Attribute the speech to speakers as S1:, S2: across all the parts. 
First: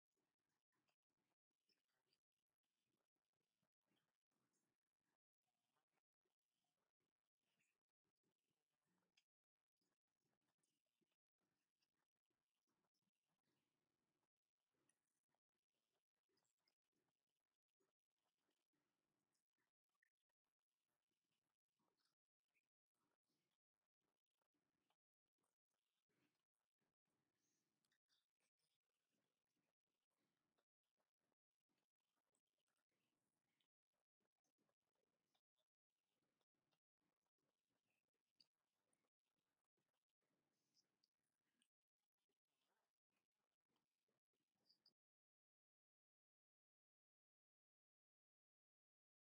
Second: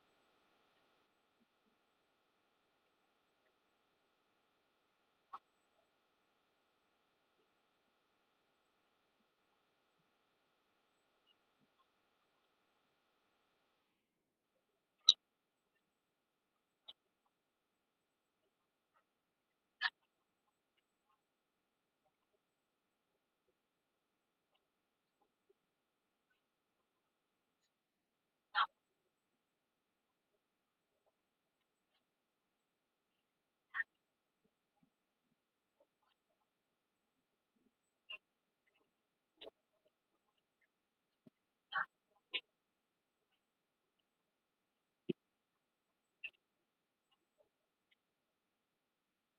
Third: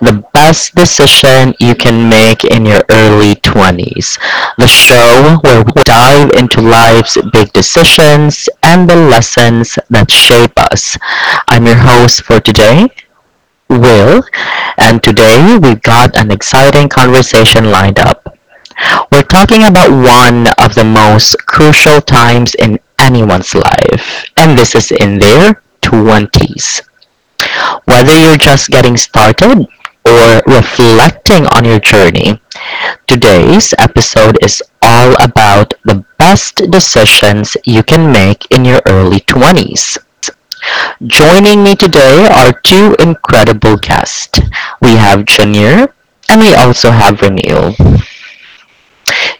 S1: The Best Decision You Can Make in Your Early 20s, the show where we dive into life's big decisions and the lessons that shape us. I'm your host for today, Will, and today we've got an exciting conversation lined up. We're talking about one of the most crucial times in anyone's life, and this is in their 20s. Whether you're just getting started or reflecting on your journey, today's episode is all about the best decisions you can make in your early 20s. Joining me today are two incredible guests. We have Janir and we also have Ranil.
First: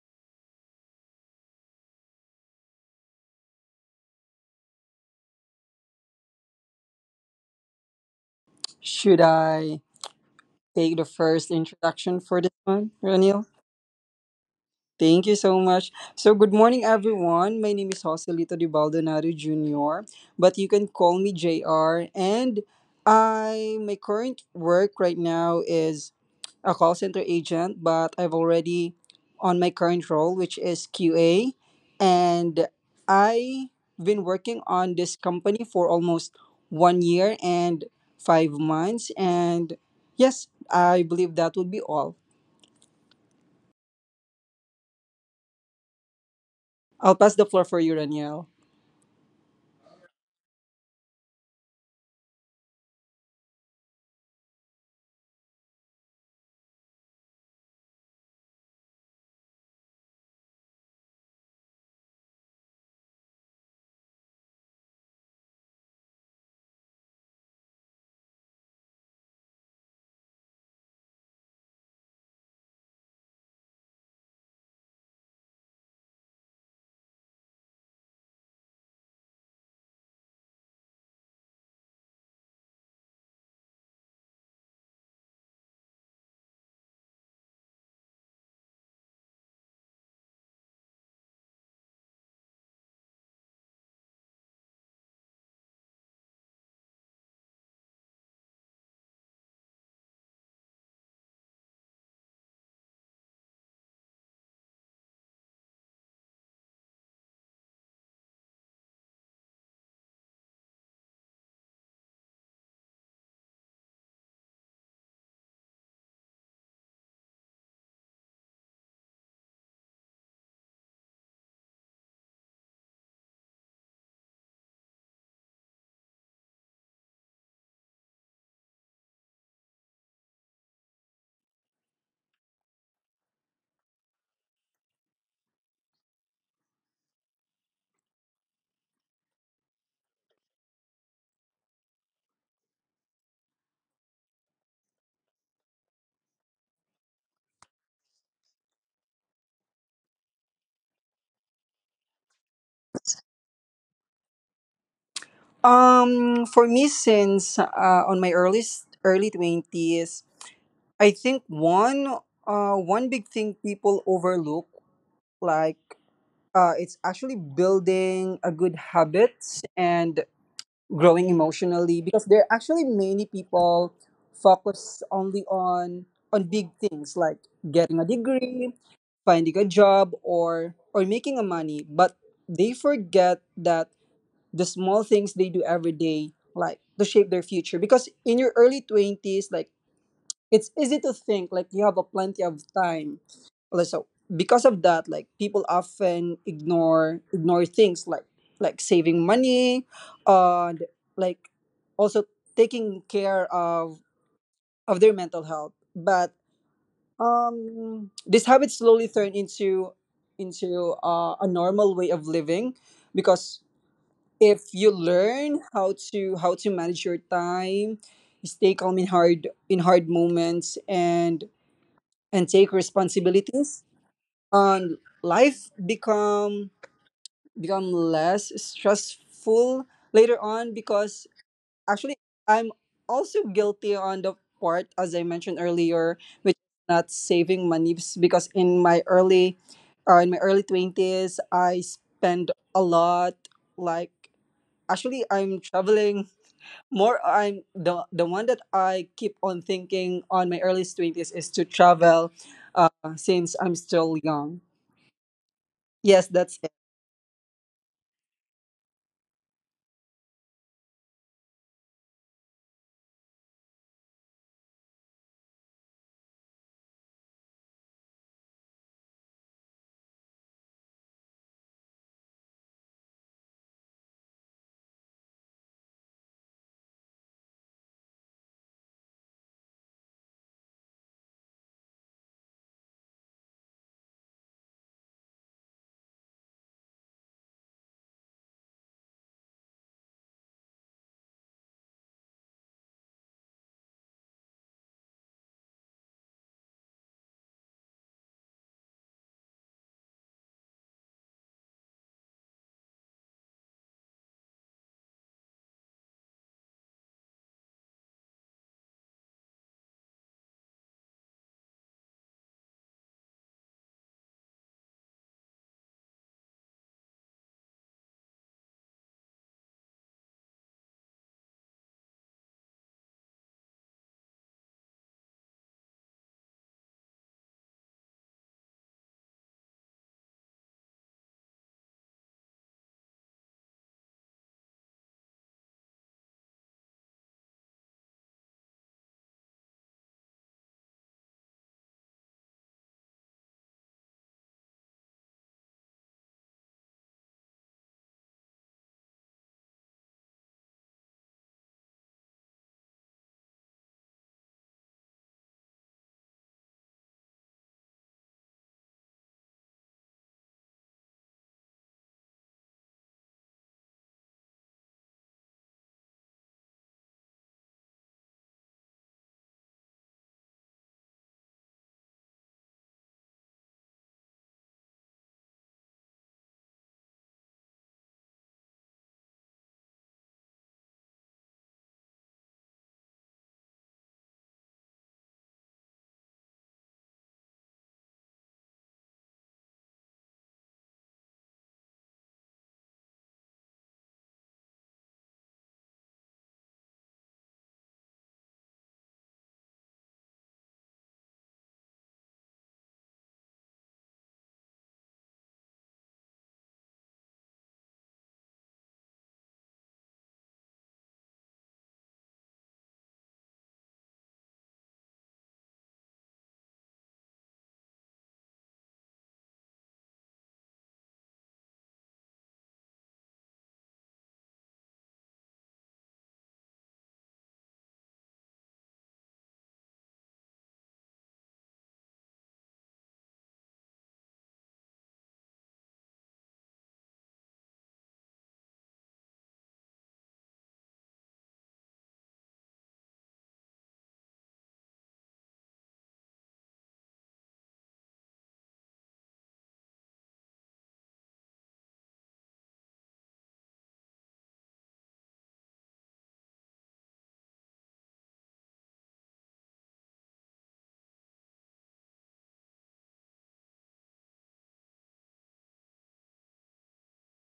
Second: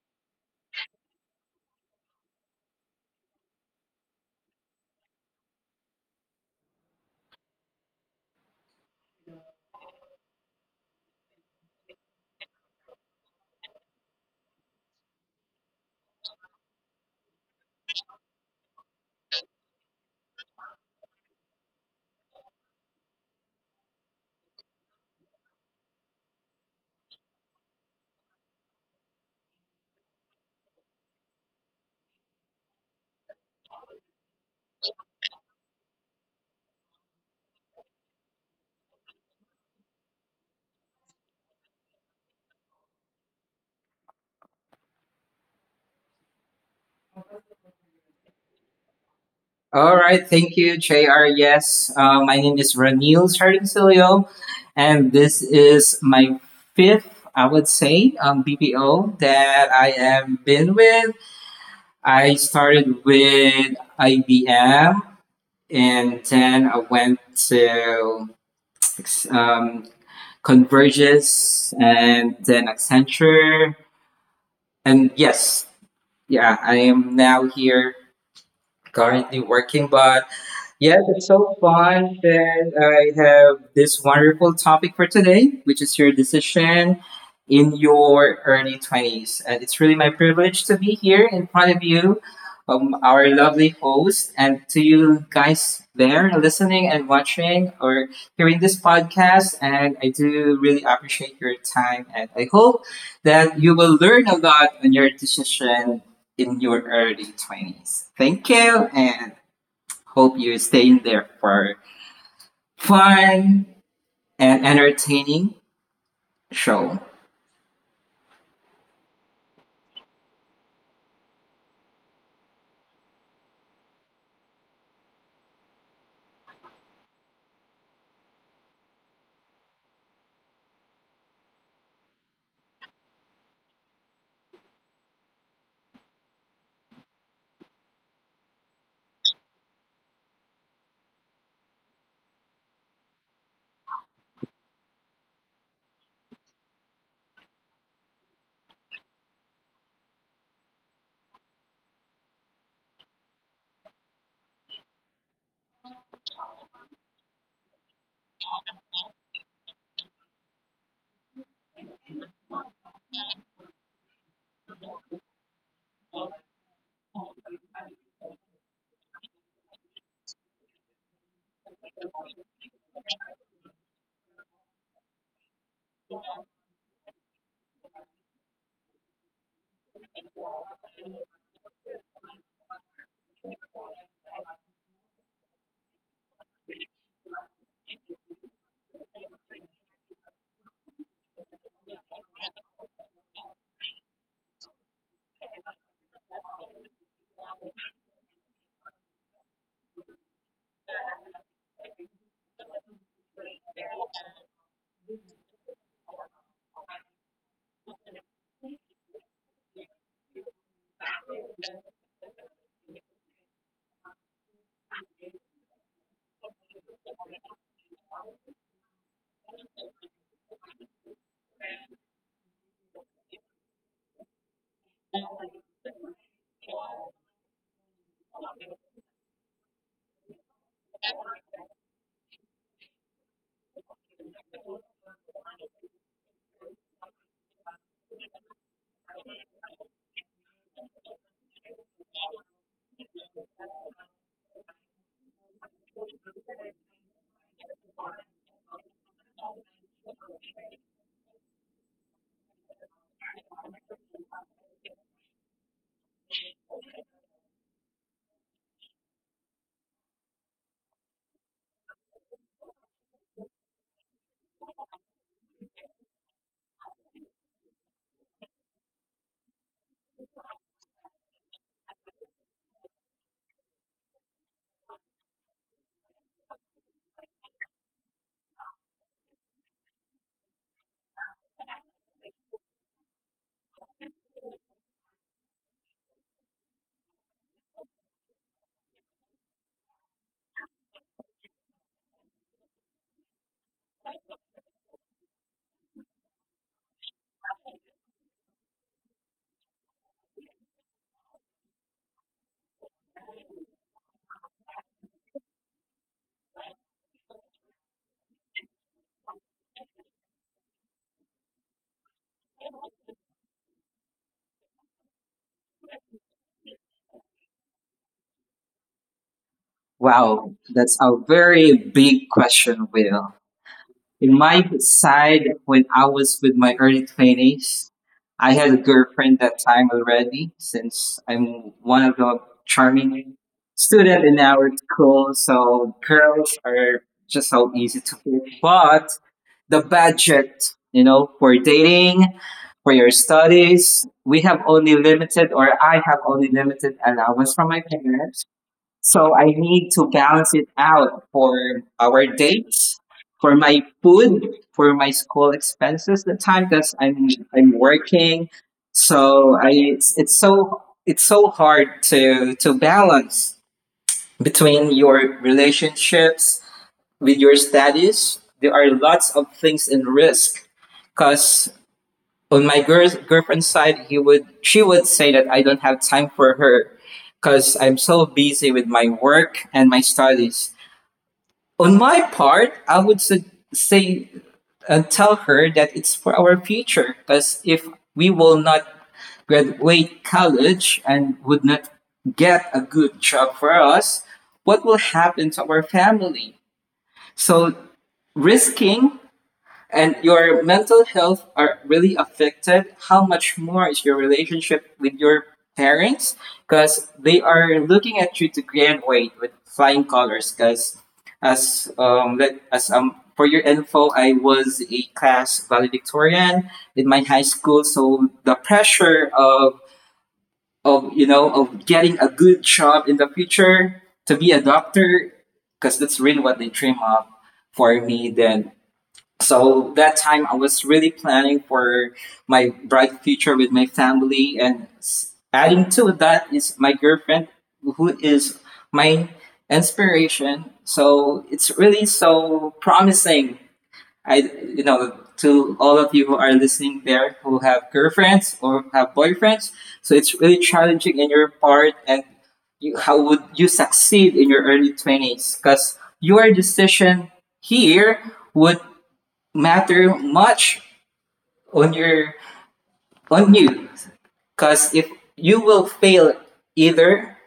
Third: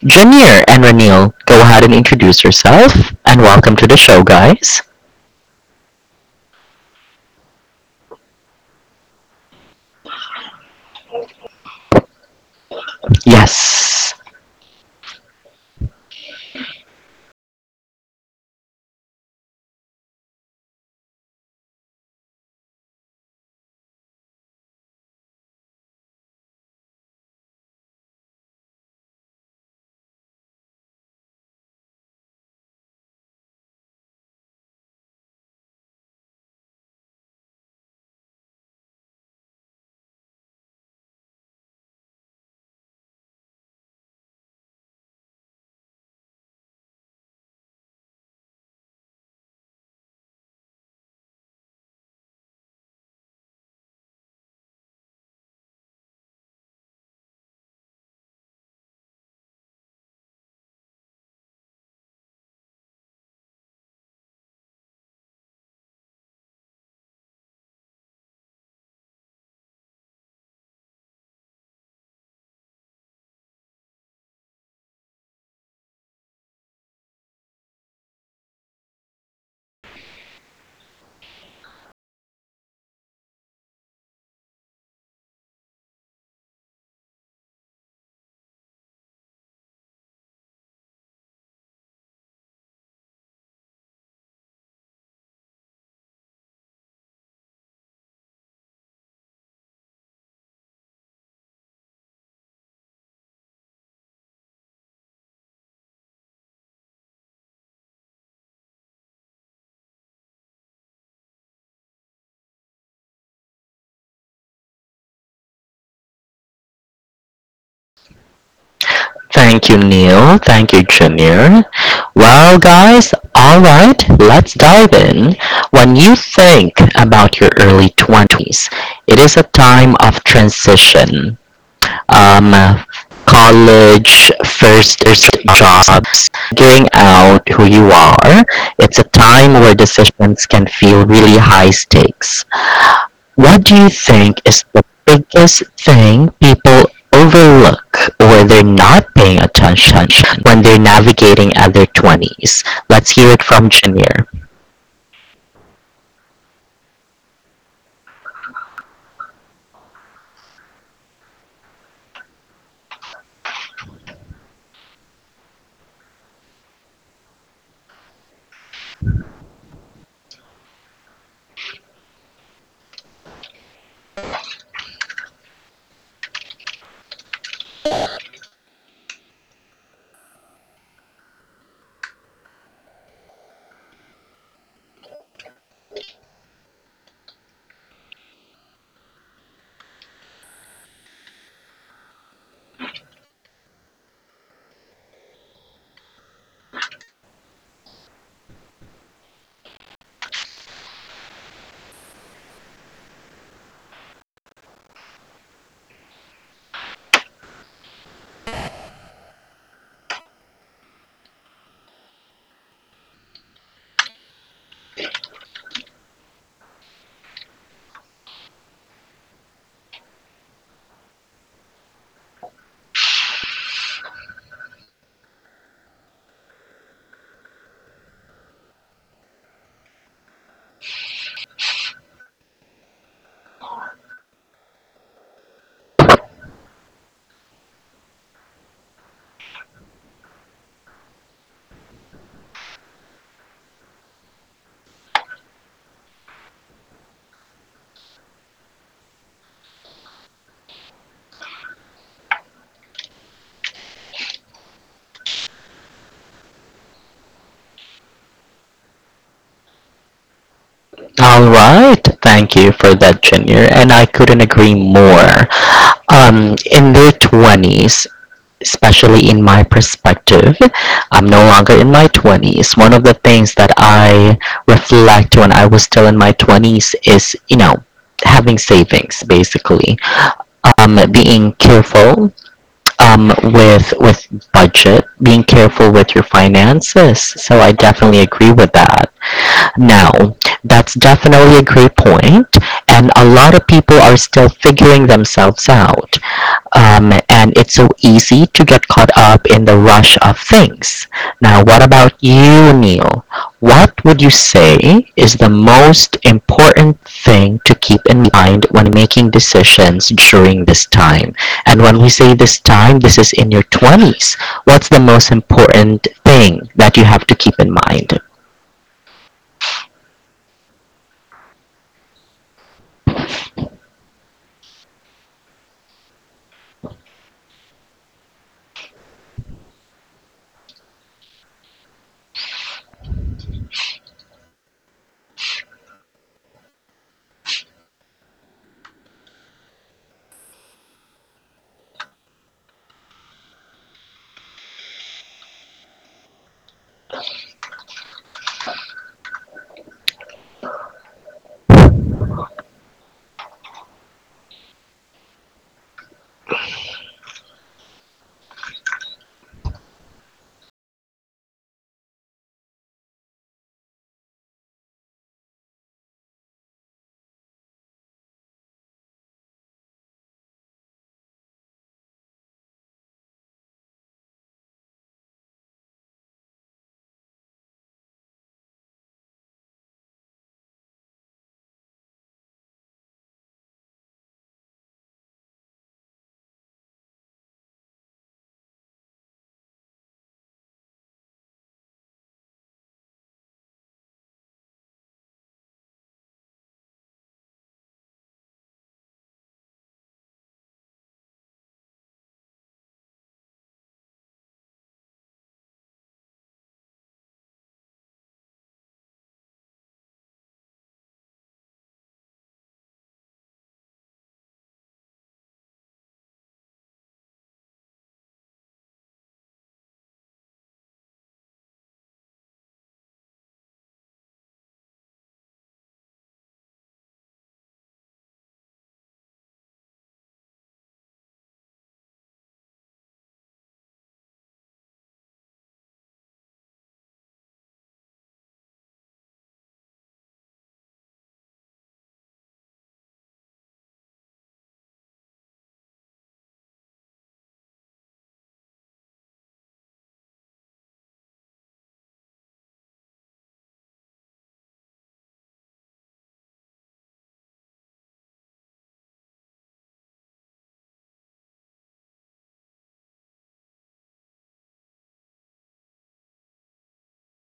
S1: Janir and Ranil, go ahead and introduce yourself and welcome to the show, guys.
S2: Should I take the first introduction for this one, Ranil?
S1: Yes.
S2: Thank you so much. So, good morning, everyone. My name is Joselito Di Baldonado Jr., but you can call me JR. And my current work right now is a call center agent, but I've already on my current role, which is QA. And I've been working on this company for almost 1 year and 5 months. And yes, I believe that would be all. I'll pass the floor for you, Raniel.
S3: All right, thank you, J R. Yes, my name is Ranil Sardincilio, and this is my fifth, I would say, BPO that I am been with. I started with IBM, and then I went to um, Convergys, and then Accenture, and yeah, I am now here currently working, but yes, it's so fun that I have this wonderful topic for today, which is your decision in your early 20s. And it's really my privilege to be here in front of you, our lovely host, and to you guys there listening and watching or hearing this podcast. And I do really appreciate your time. And I hope that you will learn a lot on your decision in your early 20s. Thank you. And hope you stay in there for fun and entertaining show.
S1: Thank you, Neil. Thank you, Junior. Well, guys, alright, let's dive in. When you think about your early 20s, it is a time of transition. Um, College, first jobs, figuring out who you are. It's a time where decisions can feel really high stakes. What do you think is the biggest thing people overlook or they're not paying attention when they're navigating at their 20s? Let's hear it from Junior.
S2: For me, since on my earliest early twenties, I think one big thing people overlook, like it's actually building a good habits and growing emotionally because there are actually many people focus only on big things like getting a degree, finding a job, or making a money, but they forget that the small things they do every day like to shape their future, because in your early 20s like it's easy to think like you have a plenty of time. So because of that, like people often ignore things like saving money, and like also taking care of their mental health. But this habit slowly turn into a normal way of living, because if you learn how to manage your time, stay calm in hard moments, and take responsibilities, and life become less stressful later on. Because actually, I'm also guilty on the part, as I mentioned earlier, which is not saving money, because in my early 20s I spend a lot. Like actually I'm traveling more. I'm the one that I keep on thinking on my early 20s is to travel, uh, since I'm still young. Yes, that's it.
S1: All right. Thank you for that, Junior. And I couldn't agree more. In their 20s, especially in my perspective, I'm no longer in my 20s. One of the things that I reflect when I was still in my 20s is, you know, having savings basically being careful with budget, being careful with your finances. So I definitely agree with that. Now, that's definitely a great point, and a lot of people are still figuring themselves out and it's so easy to get caught up in the rush of things. Now, what about you, Neil? What would you say is the most important thing to keep in mind when making decisions during this time? And when we say this time, this is in your 20s. What's the most important thing that you have to keep in mind?
S3: Wow, that's a very big question, Will. In my side, when I was with my early 20s, I had a girlfriend that time already since I'm one of the charming student in our school. So girls are just so easy to pick. But the budget, you know, for dating, for your studies. We have only limited, or I have only limited allowance from my parents. So I need to balance it out for our dates, for my food, for my school expenses, the time that I'm working. So I it's so hard to balance between your relationships with your studies, there are lots of things in risk. Because on my girlfriend's side, he would she would say that I don't have time for her because I'm so busy with my work and my studies. On my part, say and tell her that it's for our future. Because if we will not graduate college and would not get a good job for us, what will happen to our family? So risking and your mental health are really affected, how much more is your relationship with your parents, because they are looking at you to graduate with flying colors. Because as let as for your info, I was a class valedictorian in my high school. So the pressure of of getting a good job in the future to be a doctor, because that's really what they dream of for me then. So that time I was really planning for my bright future with my family and, adding to that, is my girlfriend, who is my inspiration. So it's really so promising. I you know To all of you who are listening there, who have girlfriends or have boyfriends, so it's really challenging in your part. And you, how would you succeed in your early 20s, because your decision here would matter much on your, on you, because if you will fail, either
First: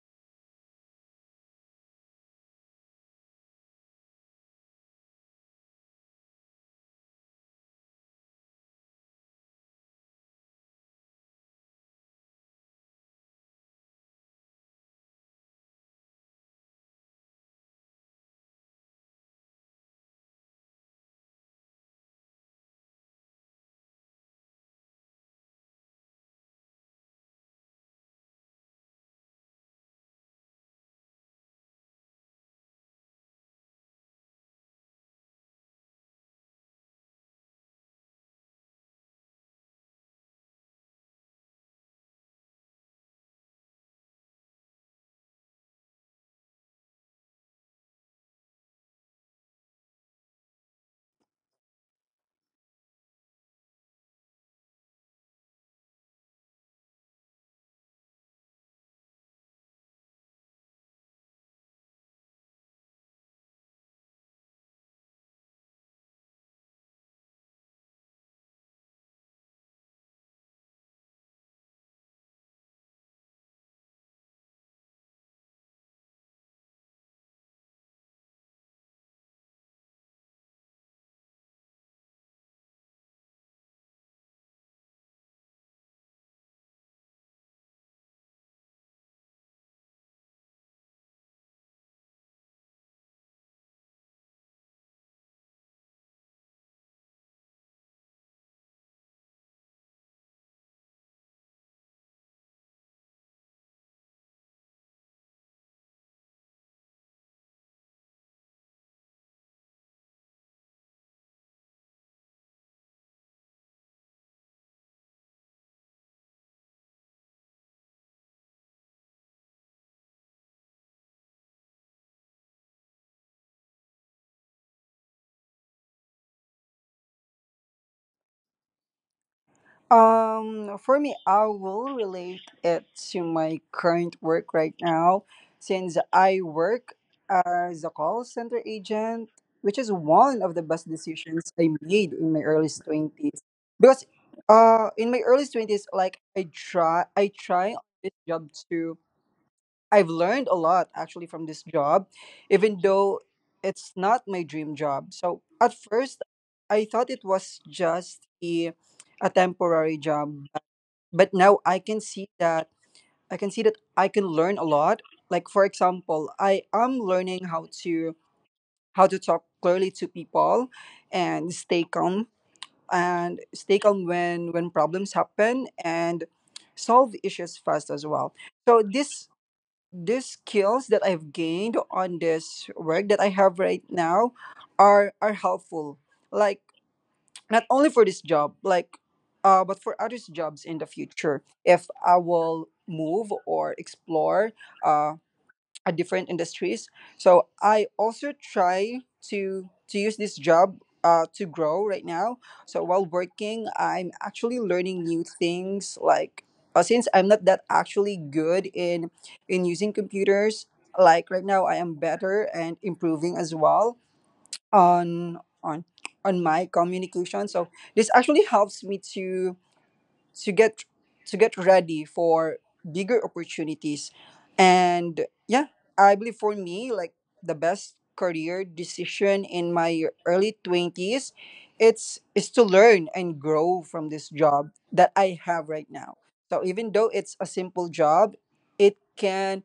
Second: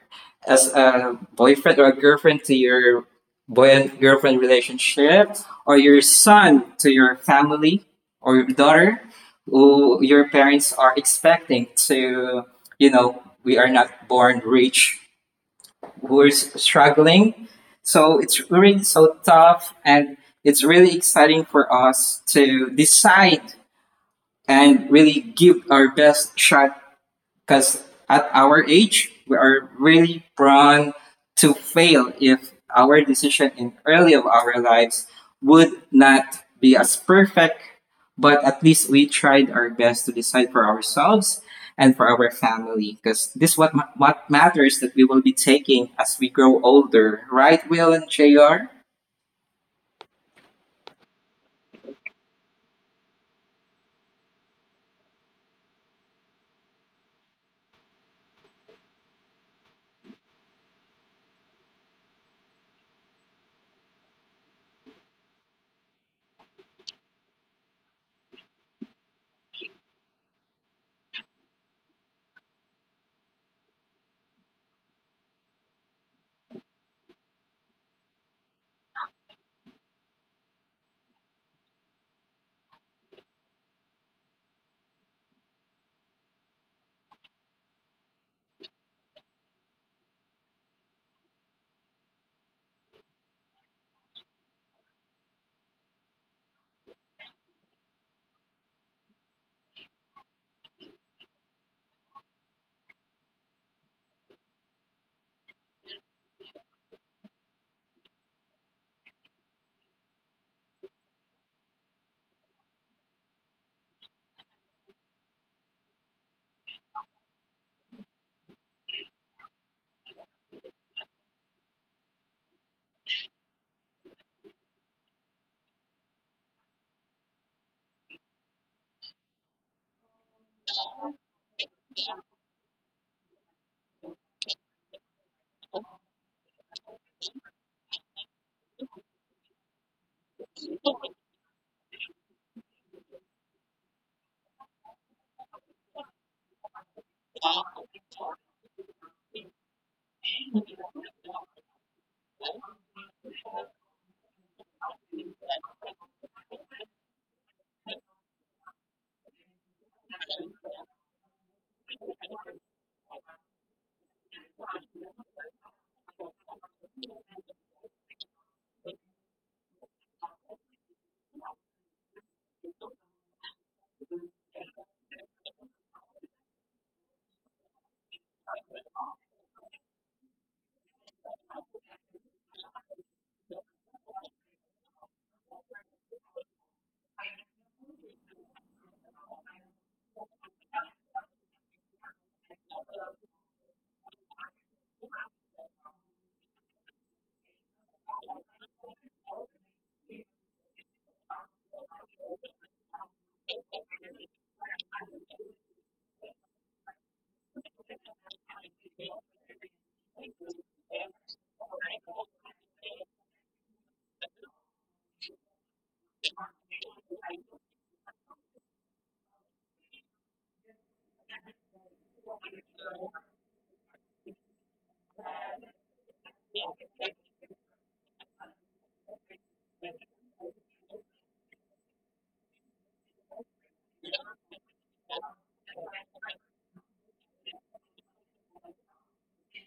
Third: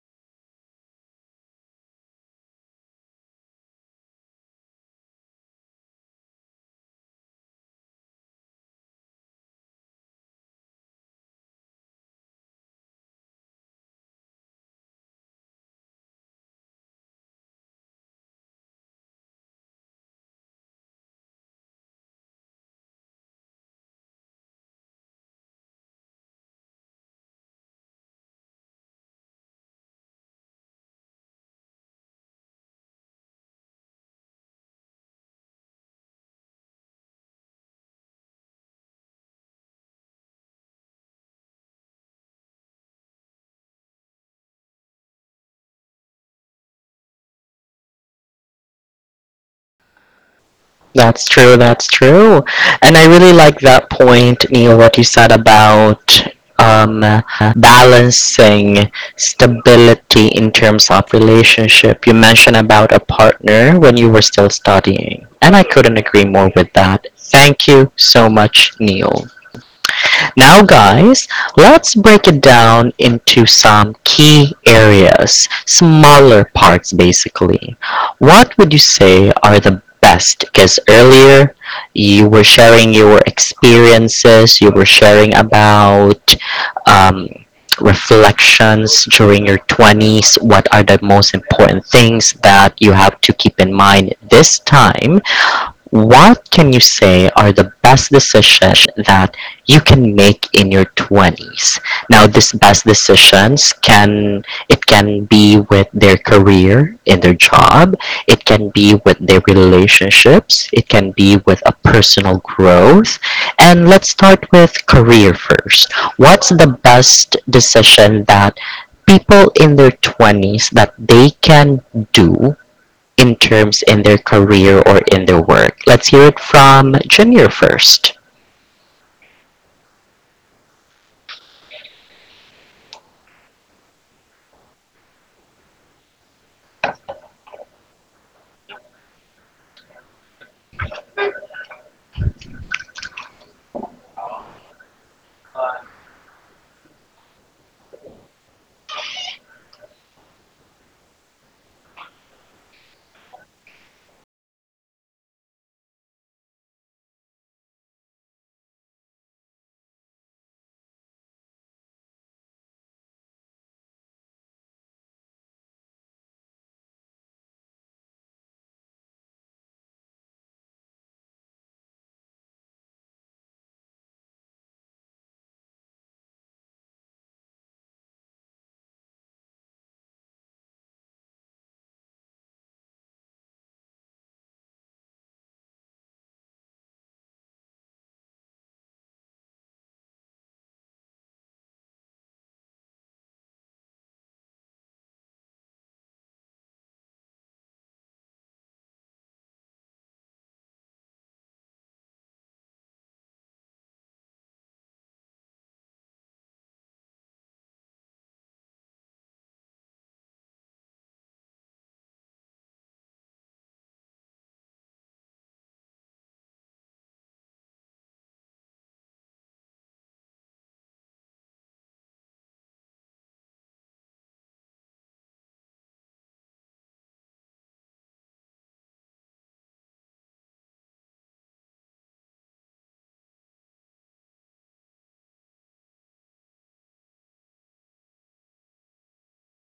S3: as a boyfriend or a girlfriend to your boy and girlfriend relationship, or your son to your family, or your daughter who your parents are expecting to, you know, we are not born rich, we're struggling. So it's really so tough, and it's really exciting for us to decide and really give our best shot, because at our age, we are really prone to fail if our decision in early of our lives would not be as perfect. But at least we tried our best to decide for ourselves and for our family, because this what what matters, that we will be taking as we grow older, right, Will and Jr.?
S1: That's true. That's true. And I really like that point, Neil, what you said about um, balancing stability in terms of relationship. You mentioned about a partner when you were still studying, and I couldn't agree more with that. Thank you so much, Neil. Now guys, let's break it down into some key areas, smaller parts basically. What would you say are the best? Because earlier you were sharing your experiences, you were sharing about um, reflections during your 20s. What are the most important things that you have to keep in mind this time what can you say are the best decisions that you can make in your 20s? Now, these best decisions can it can be with their career in their job, it can be with their relationships, it can be with a personal growth. And let's start with career first. What's the best decision that people in their 20s that they can do in terms in their career or in their work. Let's hear it from Junior first.
S2: Um, for me, I will relate it to my current work right now, since I work as a call center agent, which is one of the best decisions I made in my early 20s. Because in my early 20s, like I try on this job to, I've learned a lot actually from this job, even though it's not my dream job. So at first, I thought it was just a temporary job, but now I can see that I can learn a lot. Like for example, I am learning how to talk clearly to people and stay calm when problems happen, and solve issues fast as well. So this these skills that I've gained on this work that I have right now are helpful. Like not only for this job, like but for other jobs in the future, if I will move or explore uh, at different industries. So I also try to use this job, to grow right now. So while working, I'm actually learning new things. Like since I'm not that actually good in using computers, like right now I am better and improving as well on on my communication. So this actually helps me to to get to get ready for bigger opportunities. And yeah, I believe for me like the best career decision in my early 20s, it's is to learn and grow from this job that I have right now. So even though it's a simple job, it can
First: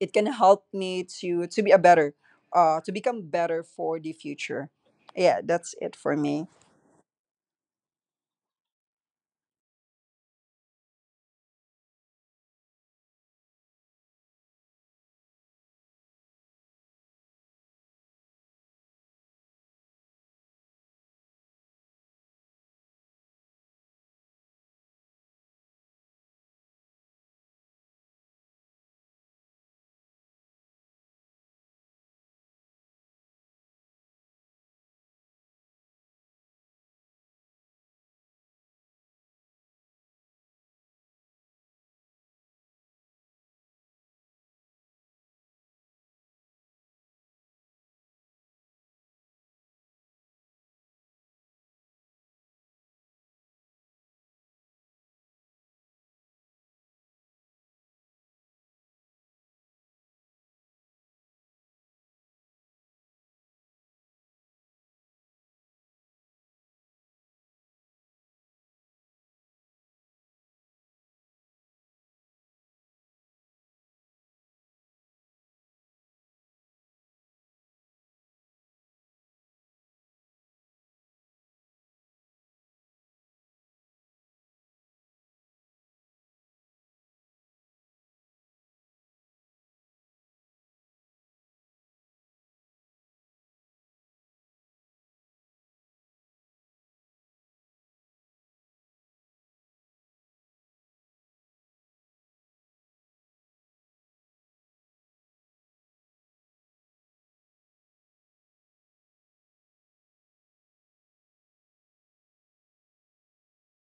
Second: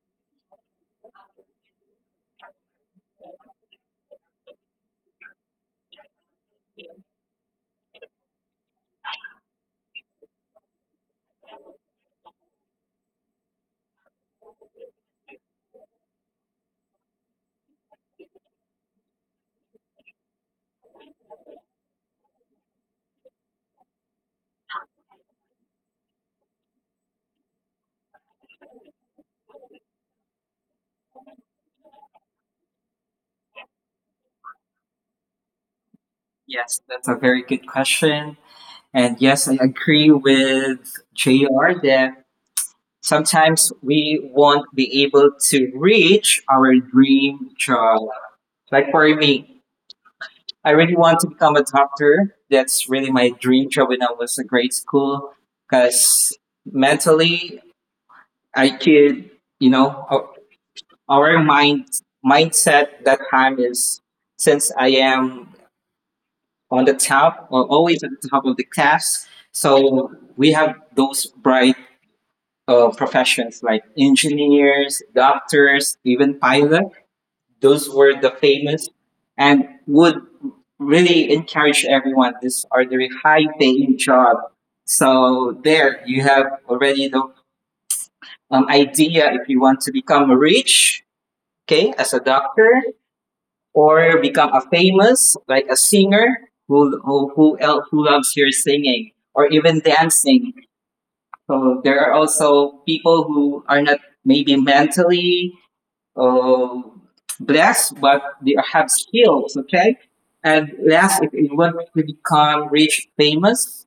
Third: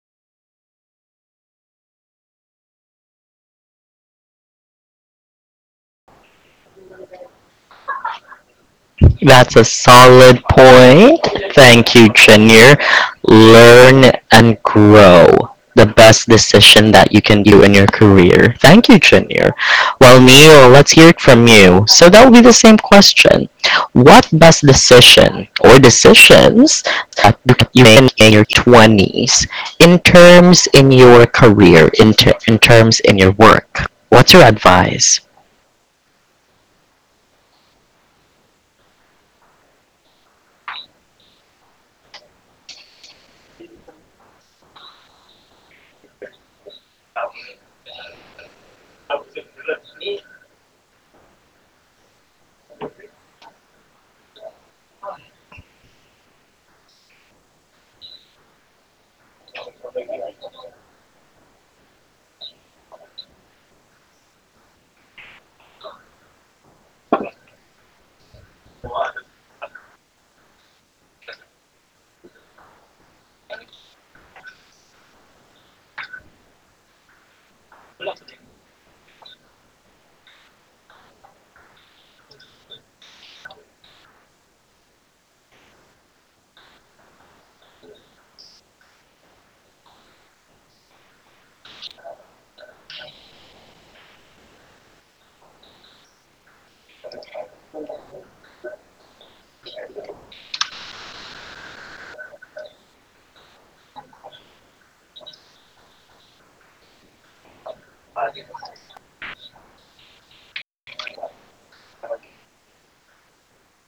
S2: it can help me to be a better, to become better for the future. Yeah, that's it for me.
S1: That's a solid point. Thank you, Junior. Learn and grow. The best decision that you can do in your career. Thank you, Junior. Well, Neil, let's hear it from you. So that will be the same question. What best decision or decisions that you made in your 20s in terms in your career, in terms in your work? What's your advice?
S3: Yes, that's a very good question, and yes, I agree with Jr. that sometimes we won't be able to reach our dream job. Like for me, I really want to become a doctor. That's really my dream job when I was in grade school. Because mentally I could, you know, our mindset that time is, since I am on the top, or always at the top of the class. So we have those bright professions like engineers, doctors, even pilot. Those were the famous and would really encourage everyone. These are the high paying job. So there you have already the idea if you want to become rich, okay, as a doctor, or become a famous, like a singer who else, who loves your singing or even dancing. So there are also people who are not maybe mentally uh, blessed, but they have skills, okay? And last, if you want to become rich, famous,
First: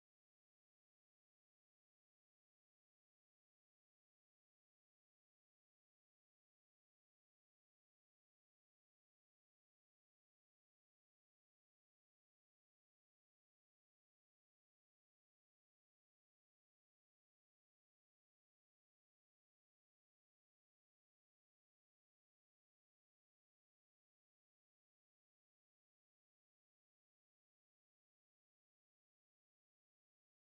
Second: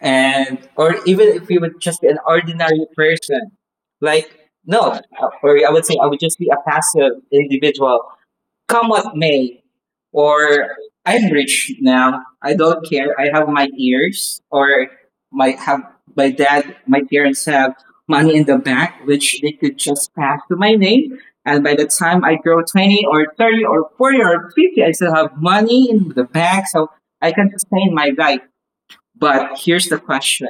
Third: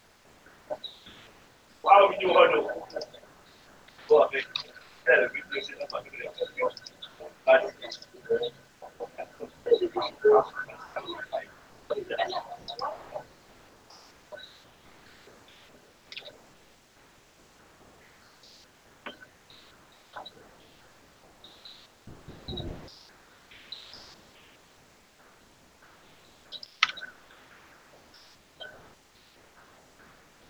S3: and or even if you would just be an ordinary person, like no, or I would say I would just be a passive individual. Come what may, or I'm rich now. I don't care. I have my ears, or my have my dad, my parents have money in the bank, which they could just pass to my name. And by the time I grow 20 or 30 or 40 or 50, I still have money in the bank, so I can sustain my life. But here's the question:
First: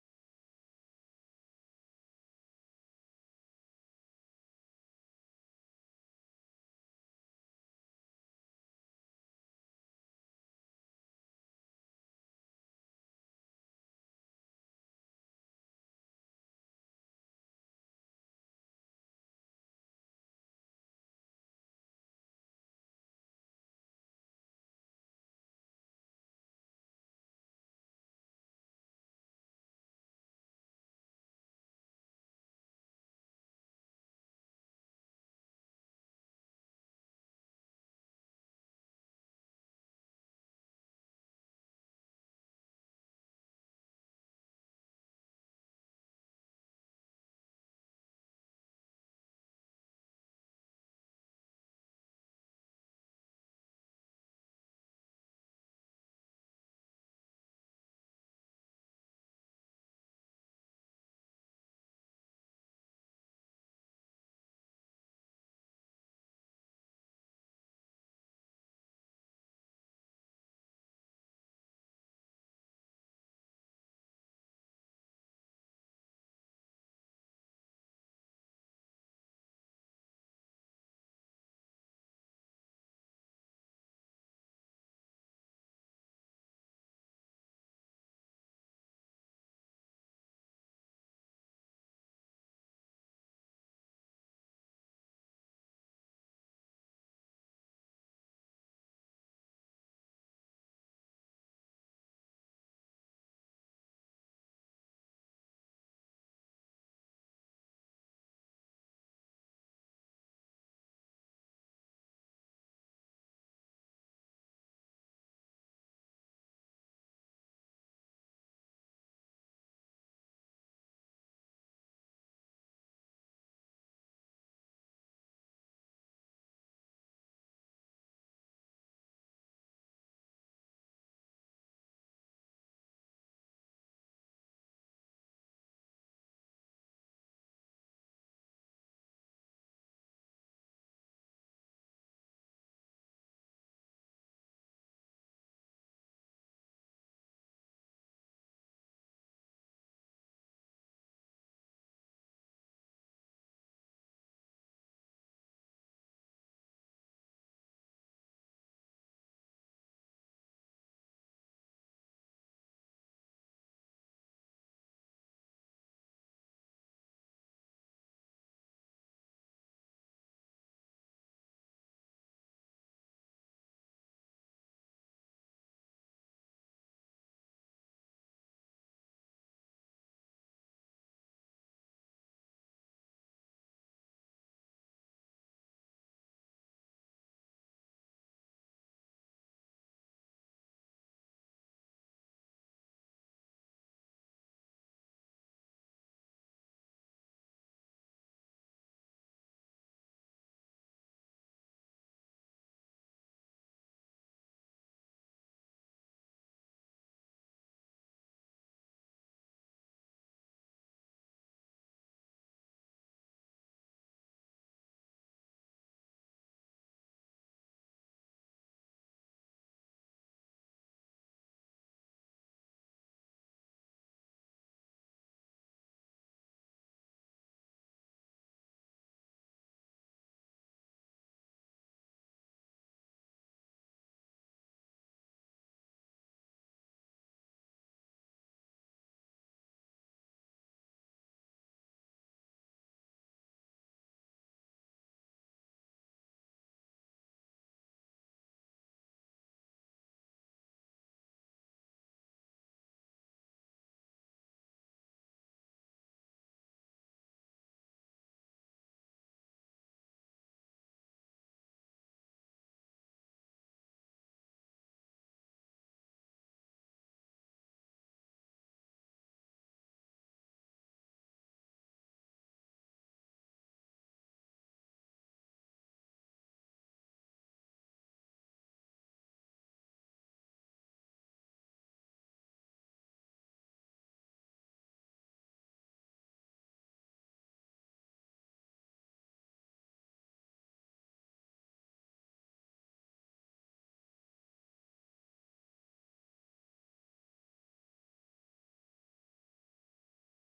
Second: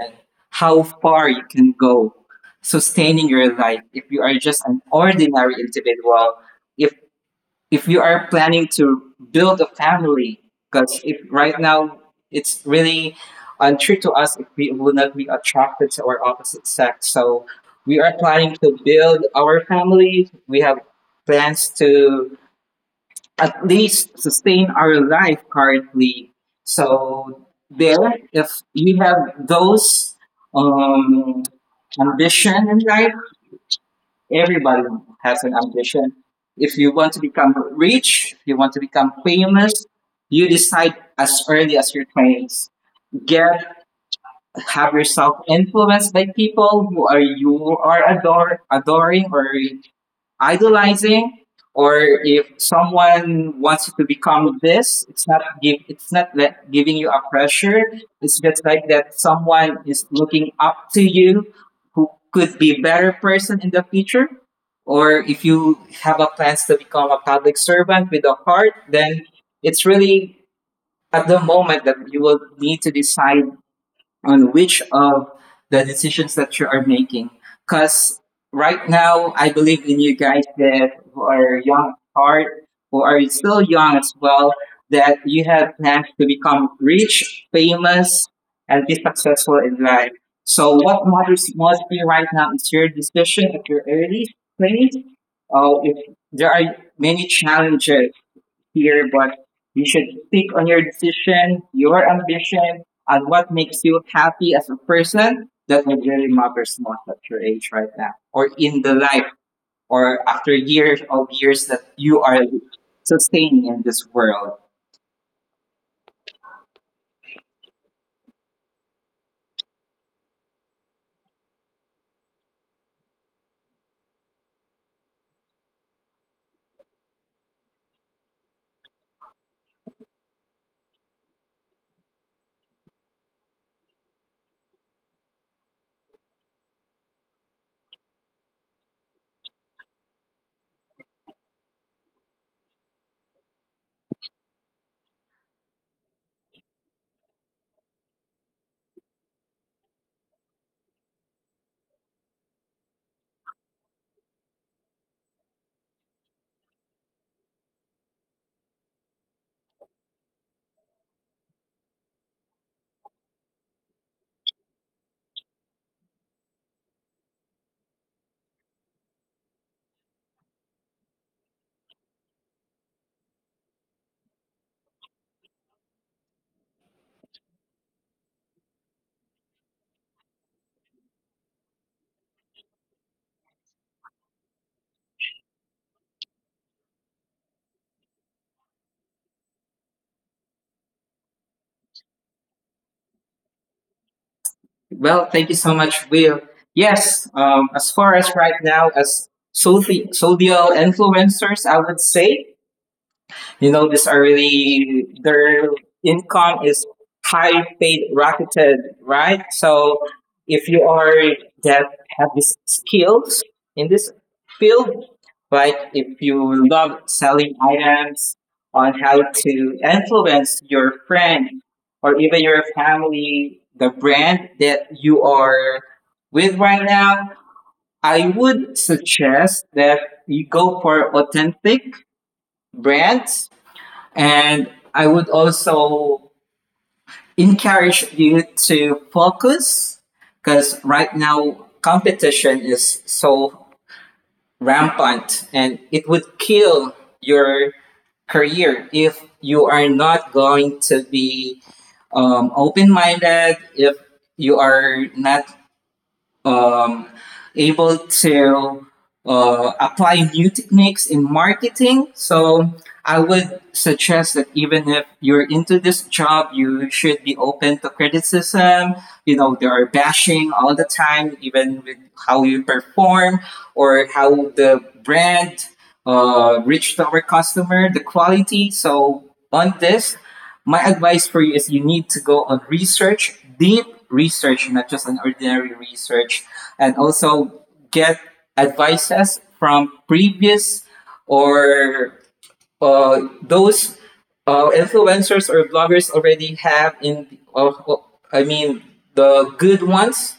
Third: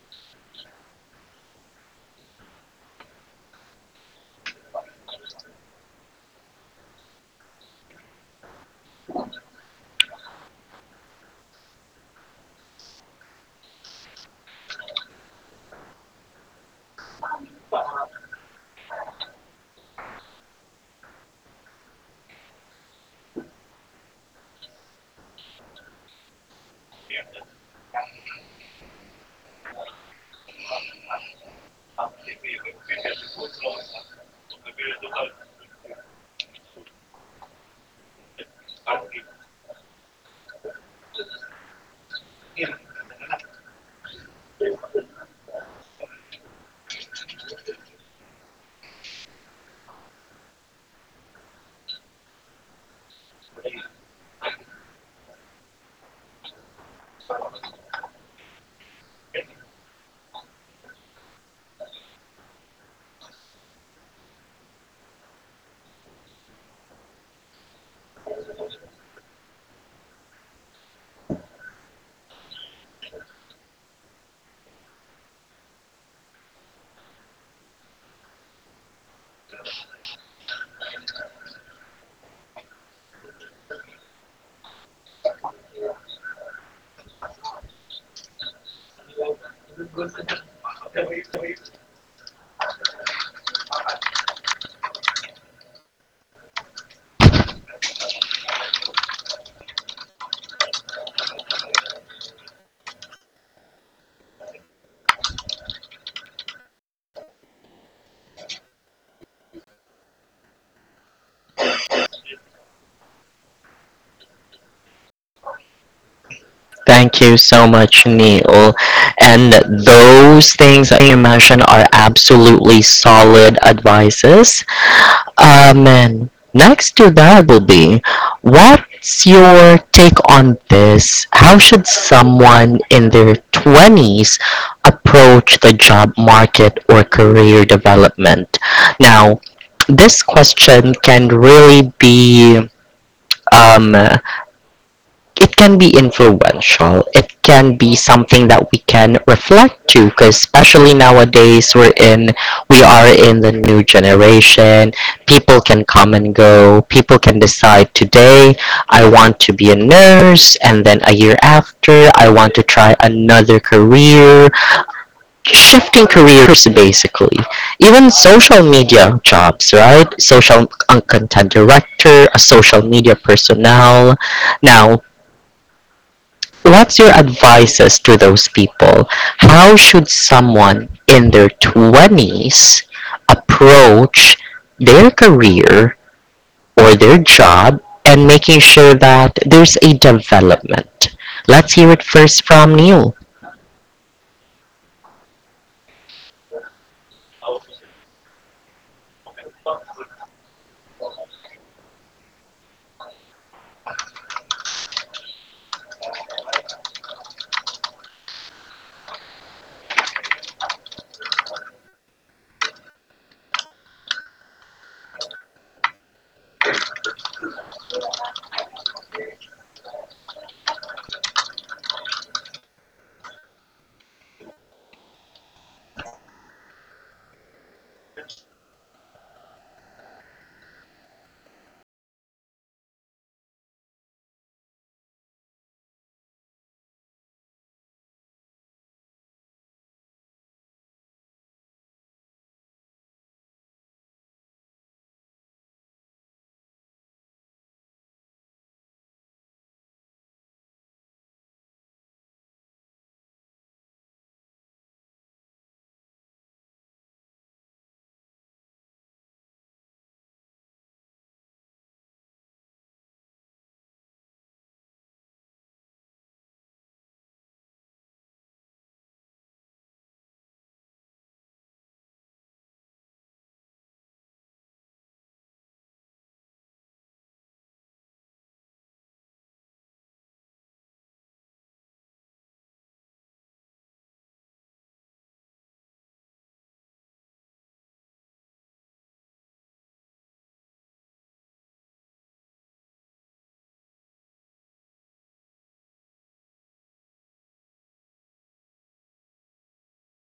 S3: how far you can go sustaining your life if you are just an ordinary individual? If if you are planning to build a family, because if right now it's really untrue to us if we will not be attracted to our opposite sex, so we are planning to build our family, we have plans to at least sustain our life currently. So there, if you have those um, ambition in life. Everybody has an ambition. If you want to become rich, you want to become famous, you decide as early as your 20s. Get Have yourself influenced by people who are you are adoring or idolizing. Or if someone wants you to become this, it's not give it's not that giving you a pressure, it's just like that someone is looking up to you who could be a better person in the future. Or if you have a plans to become a public servant with a heart, then it's really at the moment that you will need to decide on which of the decisions that you are making. Because right now, I believe in you guys that who are young at heart, who are still young as well, that you have plans to become rich, famous, and be successful in life. So, what matters mostly right now is your decision at your early place. If there are many challenges here, but you should pick on your decision, your ambition, and what makes you happy as a person. That really matters most at your age right now, or in the life, or after years of years that you are sustaining in this world.
S1: Thank you so much, Neil. And those things that you mentioned are absolutely solid advices. And next to that will be what's your take on this? How should someone in their 20s approach the job market or career development? Now, this question can really be um, it can be influential. It can be something that we can reflect to, because especially nowadays we are in the new generation. People can come and go. People can decide today, I want to be a nurse, and then a year after, I want to try another career. Shifting careers, basically. Even social media jobs, right? Social content director, a social media personnel. Now, what's your advices to those people? How should someone in their 20s approach their career or their job and making sure that there's a development? Let's hear it first from Neil.
S3: Well, thank you so much, Will. Yes, as far as right now, as social influencers, I would say, you know, these are really their income is high paid rocketed, right? So if you are that have these skills in this field, like if you love selling items on how to influence your friend or even your family, the brand that you are with right now, I would suggest that you go for authentic brands. And I would also encourage you to focus, because right now competition is so rampant and it would kill your career if you are not going to be open minded, if you are not um, able to apply new techniques in marketing. So I would suggest that even if you're into this job, you should be open to criticism. You know, there are bashing all the time, even with how you perform or how the brand reached our customer, the quality. So on this, my advice for you is you need to go on research, deep research, not just an ordinary research, and also get advices from previous or those influencers or bloggers already have in. I mean the good ones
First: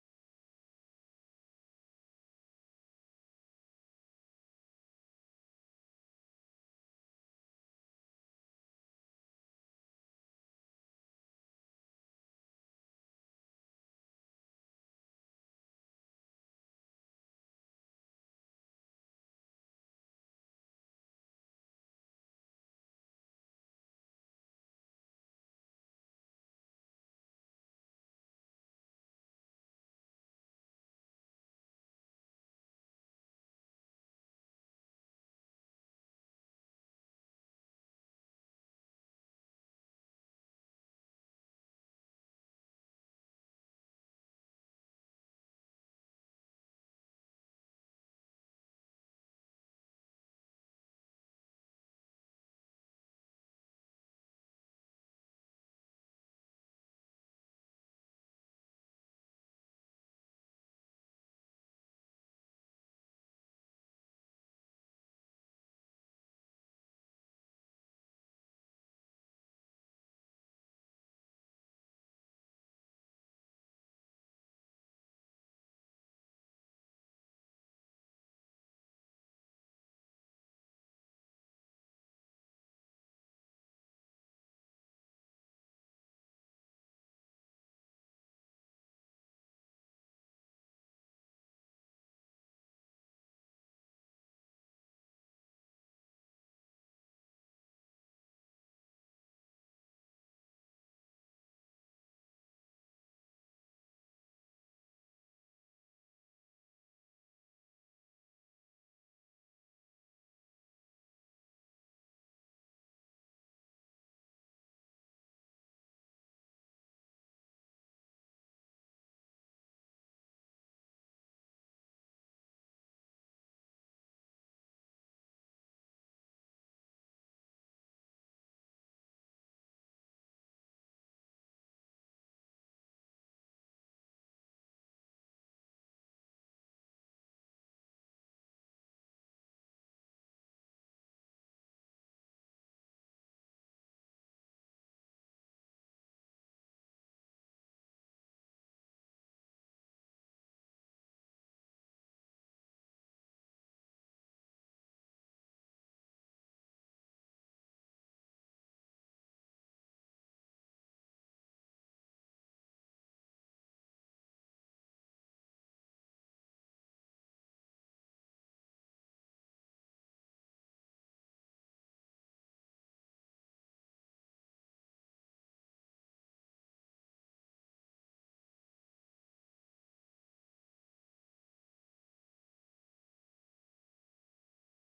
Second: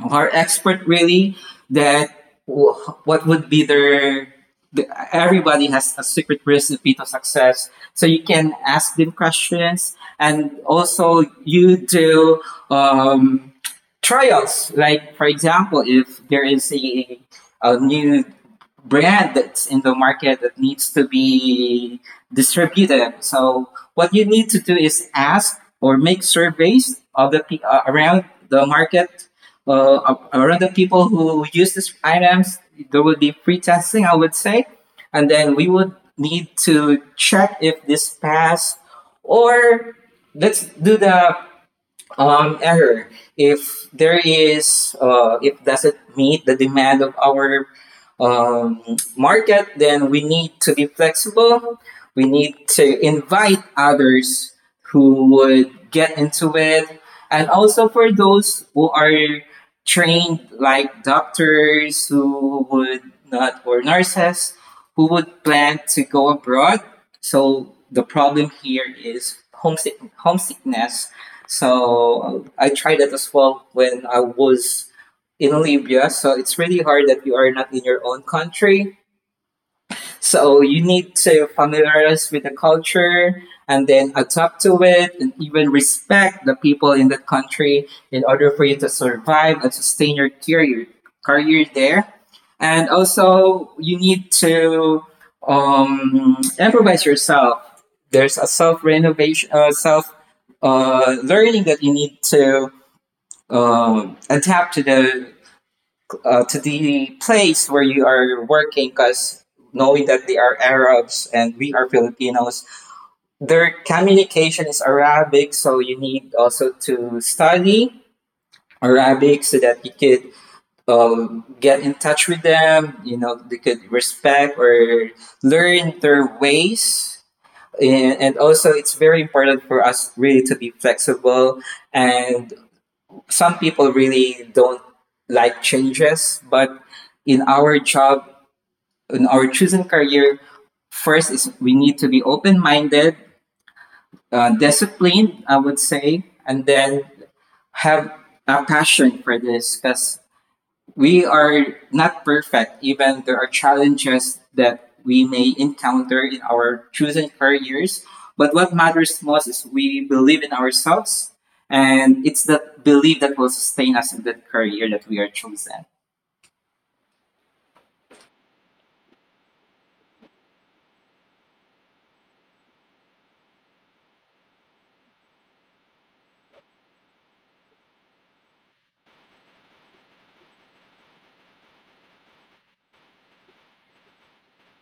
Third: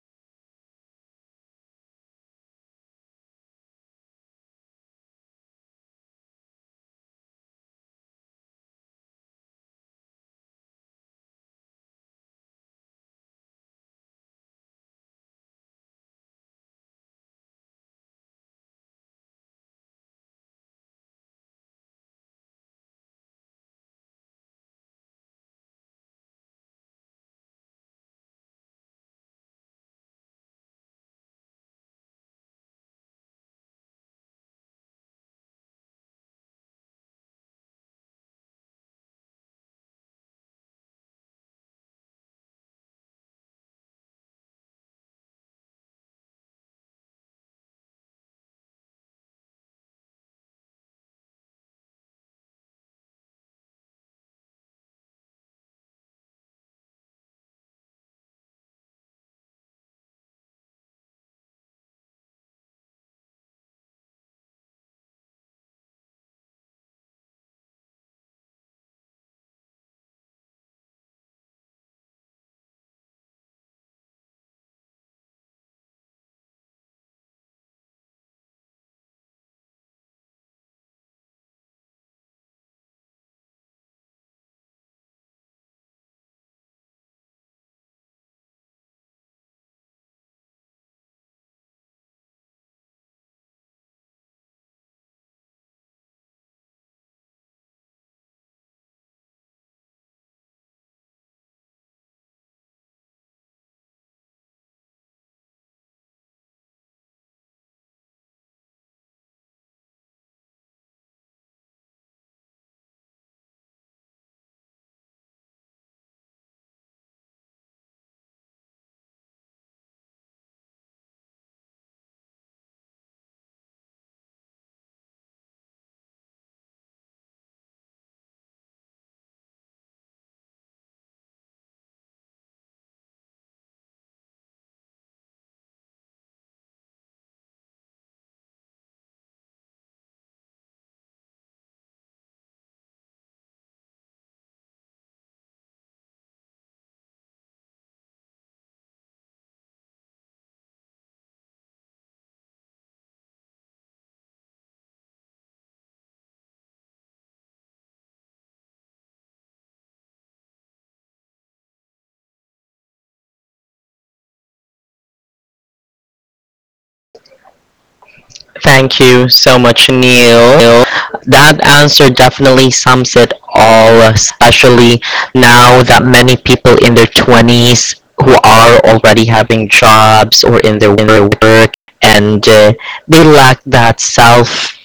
S3: are expert really that w- what would be their the, everybody has a secret recipe to success, so you can ask them questions. And also you do um, trials. Like for example, if there is a new brand that's in the market that needs to be distributed, so what you need to do is ask or make surveys of the around the market, around the people who use these items, there will be free testing, I would say. And then we would need to check if this passed, or let's do the error. If there is, if doesn't meet the demand of our um, market, then we need to be flexible. We need to invite others who would get into it. And also for those who are trained, like doctors who would not, or nurses who would plan to go abroad. So the problem here is homesickness, so I tried that as well when I was in Libya. So it's really hard that you are not in your own country. So you need to familiarize with the culture and then adapt to it and even respect the people in that country in order for you to survive and sustain your career there. And also you need to improvise yourself. There's a self renovation, self learning that you need to adapt to the to the place where you are working because knowing that they are Arabs and we are Filipinos, their communication is Arabic, so you need also to study Arabic so that you could get in touch with them. They could respect or learn their ways. And also, it's very important for us really to be flexible. And some people really don't like changes, but in our job, in our chosen career, first is we need to be open-minded, disciplined, I would say, and then have a passion for this because we are not perfect. Even there are challenges that we may encounter in our chosen careers. But what matters most is we believe in ourselves, and it's that belief that will sustain us in that career that we are chosen.
S1: Thank you so much, Neil. That answer definitely sums it all, especially now that many people in their 20s who are already having jobs or in their work and they lack that self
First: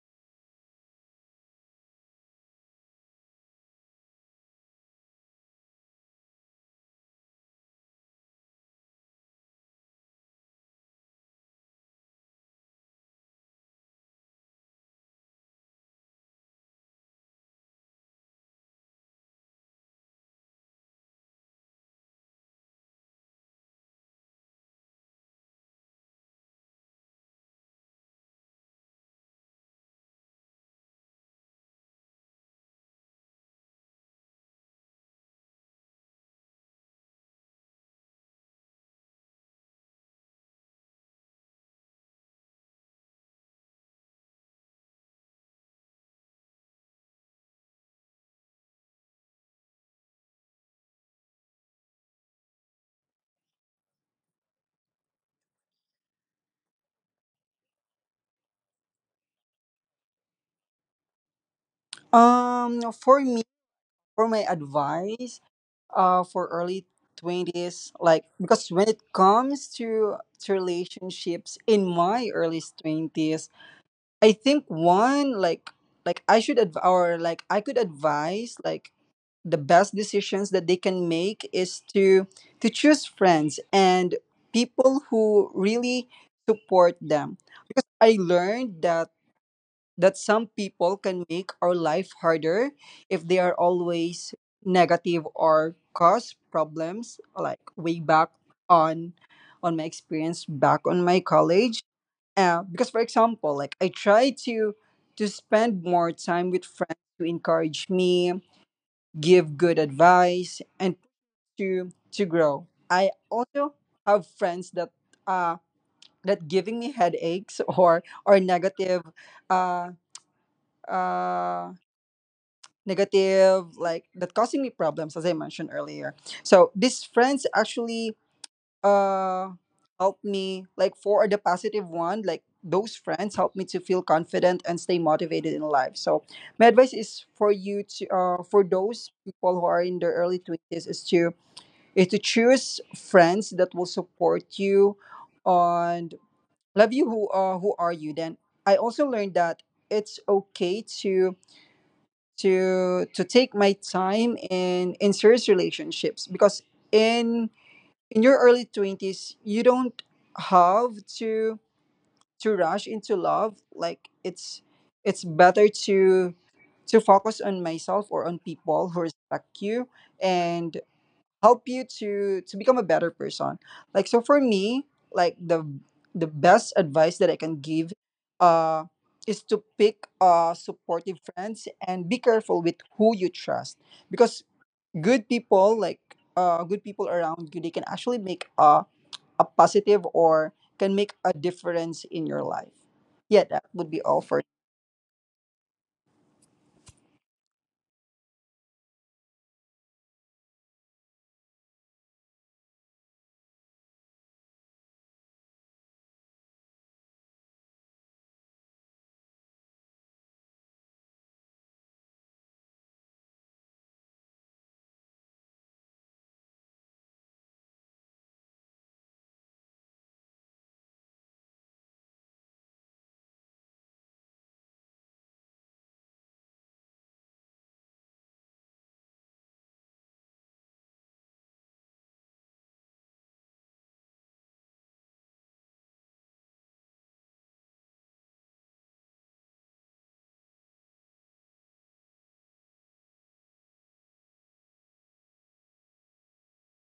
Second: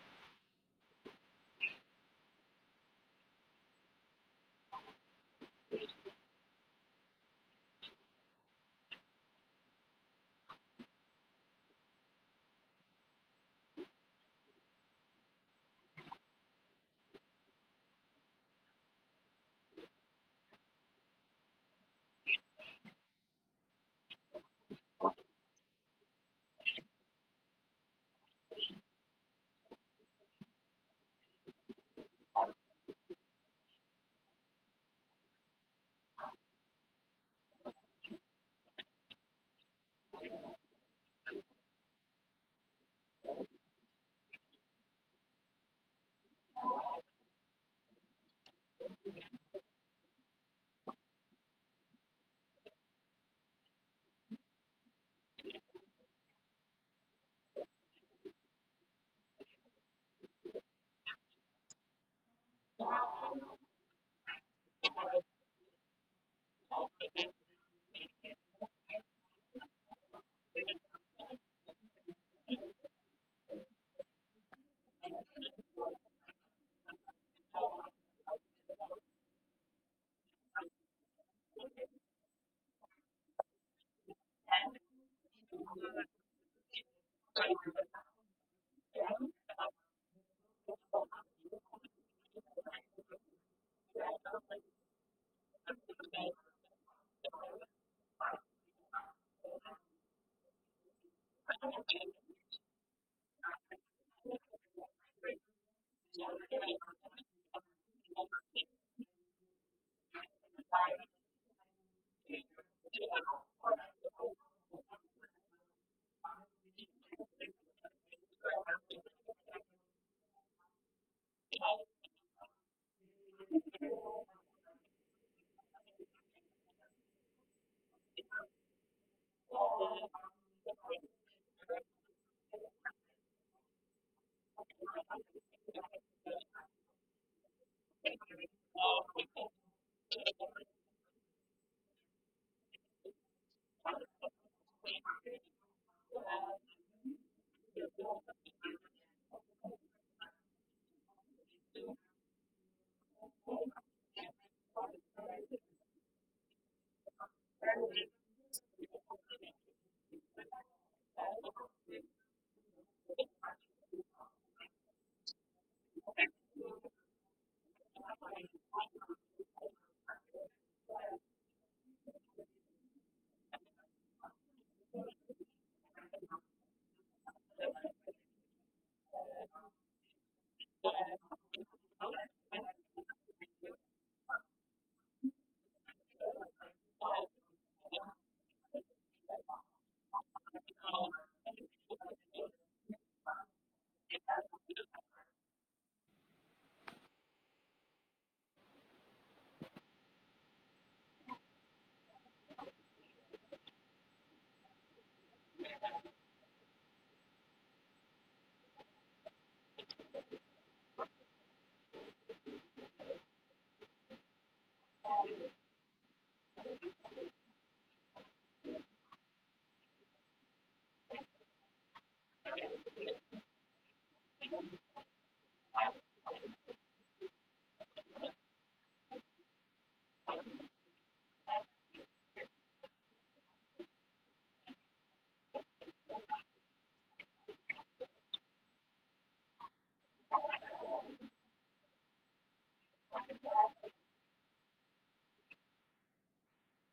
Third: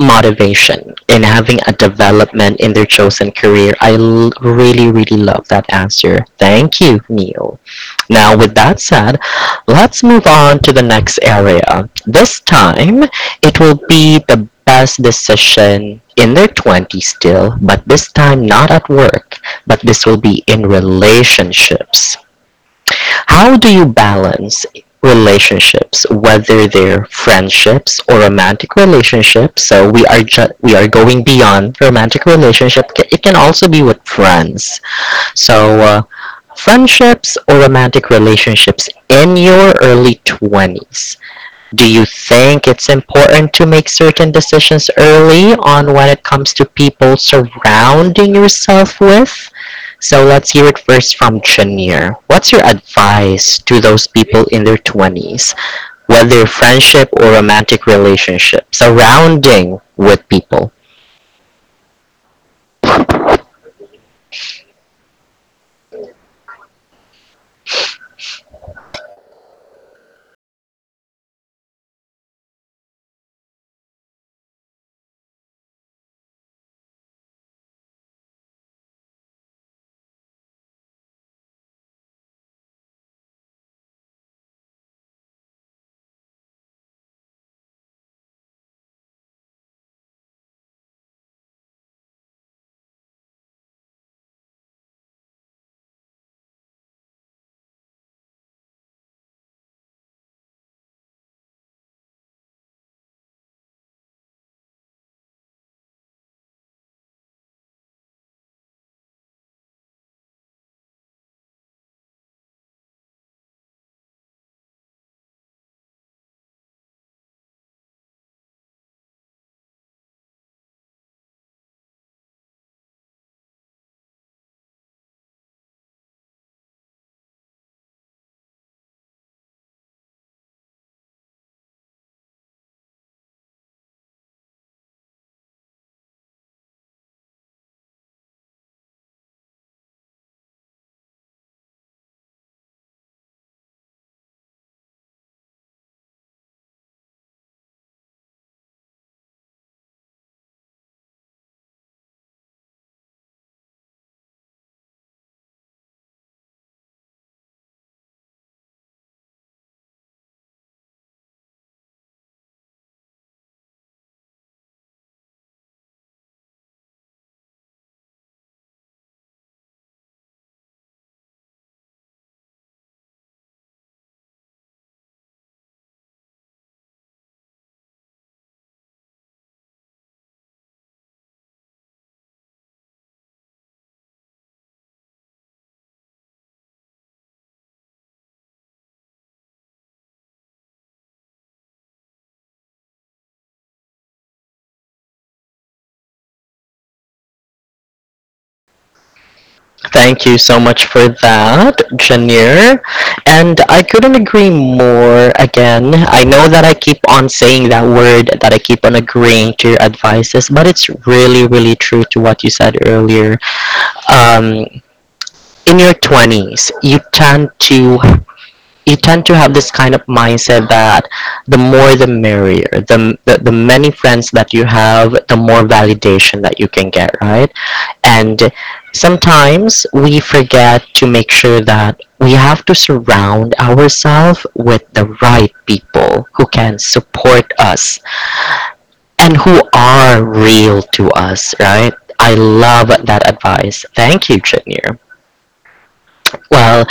S1: motivation in having a development in their chosen career. Really, really love that answer. Thank you, Neil. Now, with that said, let's move on to the next area. This time, it will be the best decision in their 20s still, but this time not at work, but this will be in relationships. How do you balance relationships, whether they're friendships or romantic relationships? So we are going beyond romantic relationship. It can also be with friends. So, friendships or romantic relationships in your early 20s. Do you think it's important to make certain decisions early on when it comes to people surrounding yourself with? So, let's hear it first from Chanier. What's your advice to those people in their 20s, whether friendship or romantic relationship, surrounding with people?
S2: Um, for me, for my advice for early 20s, like because when it comes to relationships in my early 20s, I think one like I should adv- or like I could advise, like the best decisions that they can make is to choose friends and people who really support them, because I learned that some people can make our life harder if they are always negative or cause problems. Like way back on my experience back on my college, because for example like I try to spend more time with friends to encourage me, give good advice, and to grow. I also have friends that uh giving me headaches or uh uh negative, like that causing me problems, as I mentioned earlier. So these friends actually, uh helped me, like for the positive one, like those friends helped me to feel confident and stay motivated in life. So my advice is for you to for those people who are in their early twenties is to choose friends that will support you and love you who are you then. I also learned that it's okay to take my time in serious relationships, because in your early 20s you don't have to rush into love. Like it's better to focus on myself or on people who respect you and help you to become a better person. Like so for me like the best advice that I can give, uh is to pick supportive friends and be careful with who you trust, because good people like good people around you, they can actually make a positive, or can make a difference in your life. Yeah, that would be all for.
S1: Thank you so much for that, Janir. And I couldn't agree more again. I know that I keep on saying that word, that I keep on agreeing to your advices, but it's really, really true to what you said earlier. Um, in your 20s, you tend to have this kind of mindset that the more the merrier. The many friends that you have, the more validation that you can get, right? And sometimes we forget to make sure that we have to surround ourselves with the right people who can support us and who are real to us, right? I love that advice. Thank you, Junior. Well,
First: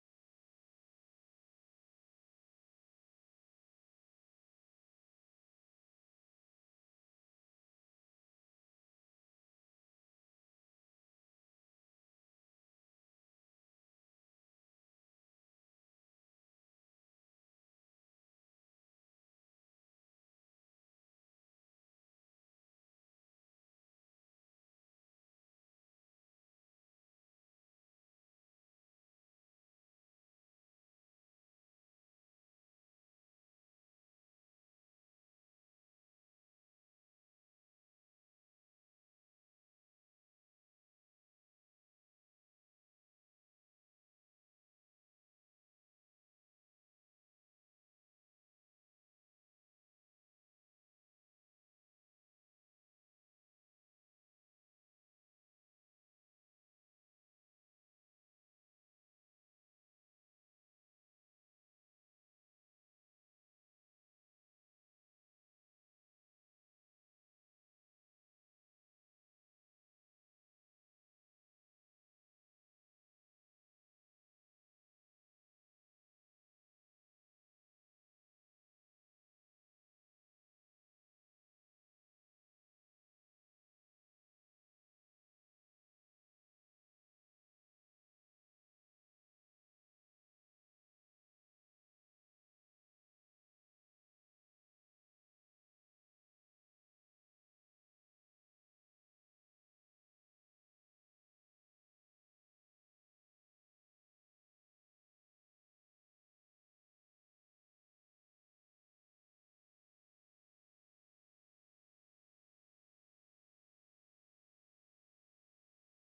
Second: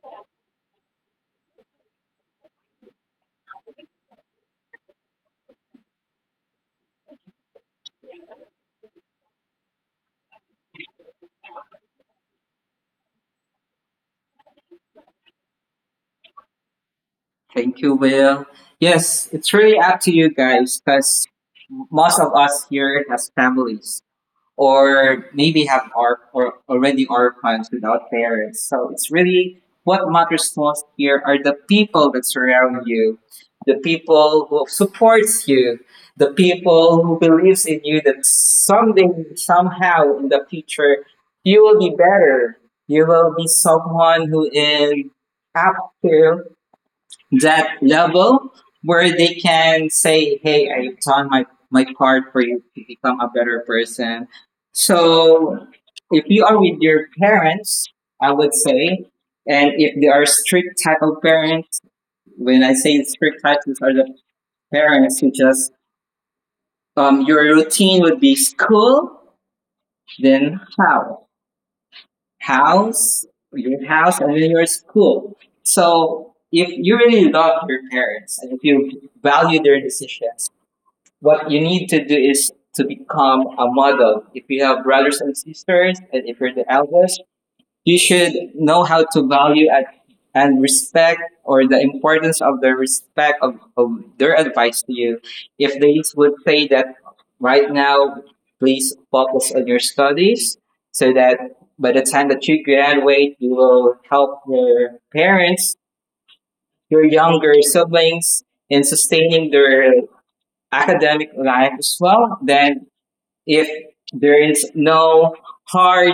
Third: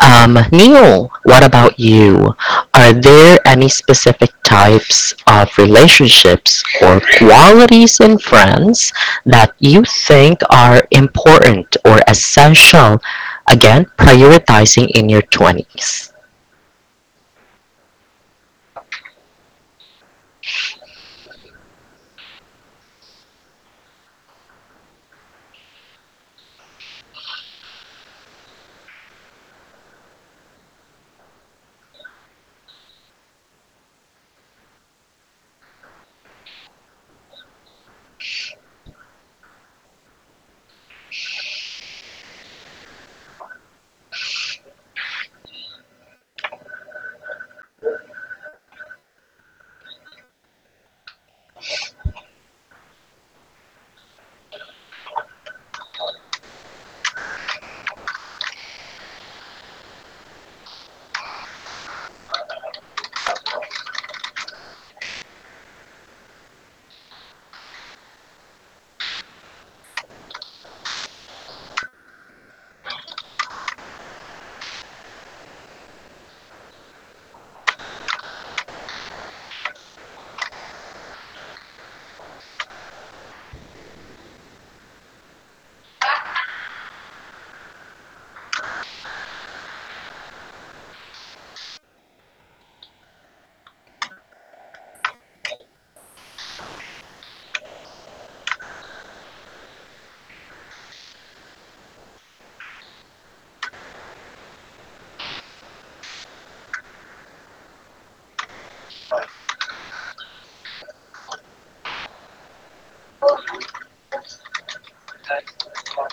S1: Neil, what about you? Are there any specific types of relationships or qualities in friends that you think are important or essential? Again, prioritizing in your 20s.
S3: Thank you, Will. Yes, it's really up to you guys because most of us here has families or maybe have our or already orphans without parents. So it's really what matters most here are the people that surround you, the people who supports you, the people who believes in you that someday somehow in the future you will be better. You will be someone who is up to that level where they can say, "Hey, I've done my part for you to become a better person." So, if you are with your parents, I would say, and if they are strict type of parents, when I say strict types, these are the parents who just your routine would be school, then how? House, your house, and then your school. So if you really love your parents and if you value their decisions, what you need to do is to become a model. If you have brothers and sisters, and if you're the eldest, you should know how to value at, and respect or the importance of the respect of their advice to you. If they would say that right now, please focus on your studies so that by the time that you graduate, you will help your parents, your younger siblings in sustaining their academic life as well. Then if there is no hard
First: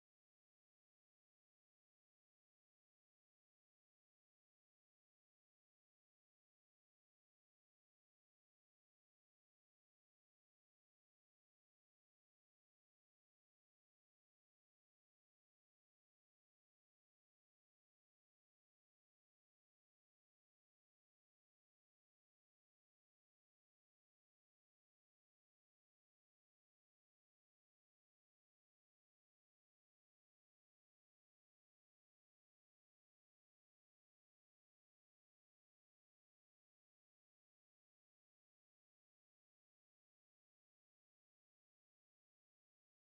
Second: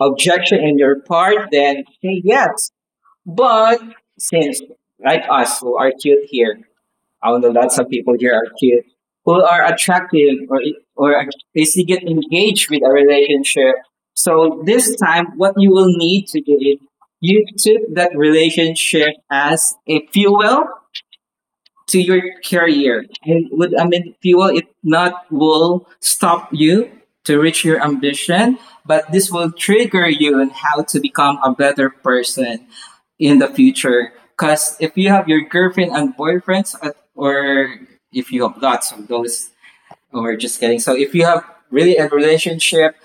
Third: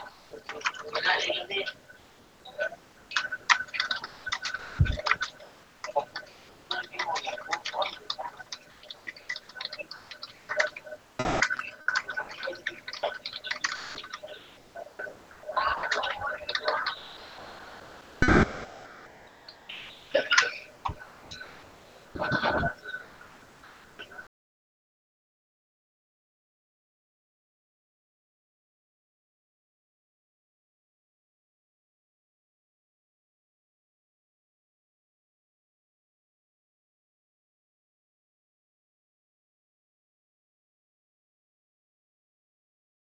S3: objection in your part, then say yes. But since like us who are cute here, I know that some people here are cute who are attractive or basically get engaged with a relationship. So this time, what you will need to do is you took that relationship as a fuel to your career and would I mean fuel it not will stop you to reach your ambition, but this will trigger you on how to become a better person in the future. Because if you have your girlfriend and boyfriends, or if you have lots of those, or just kidding. So if you have really a relationship,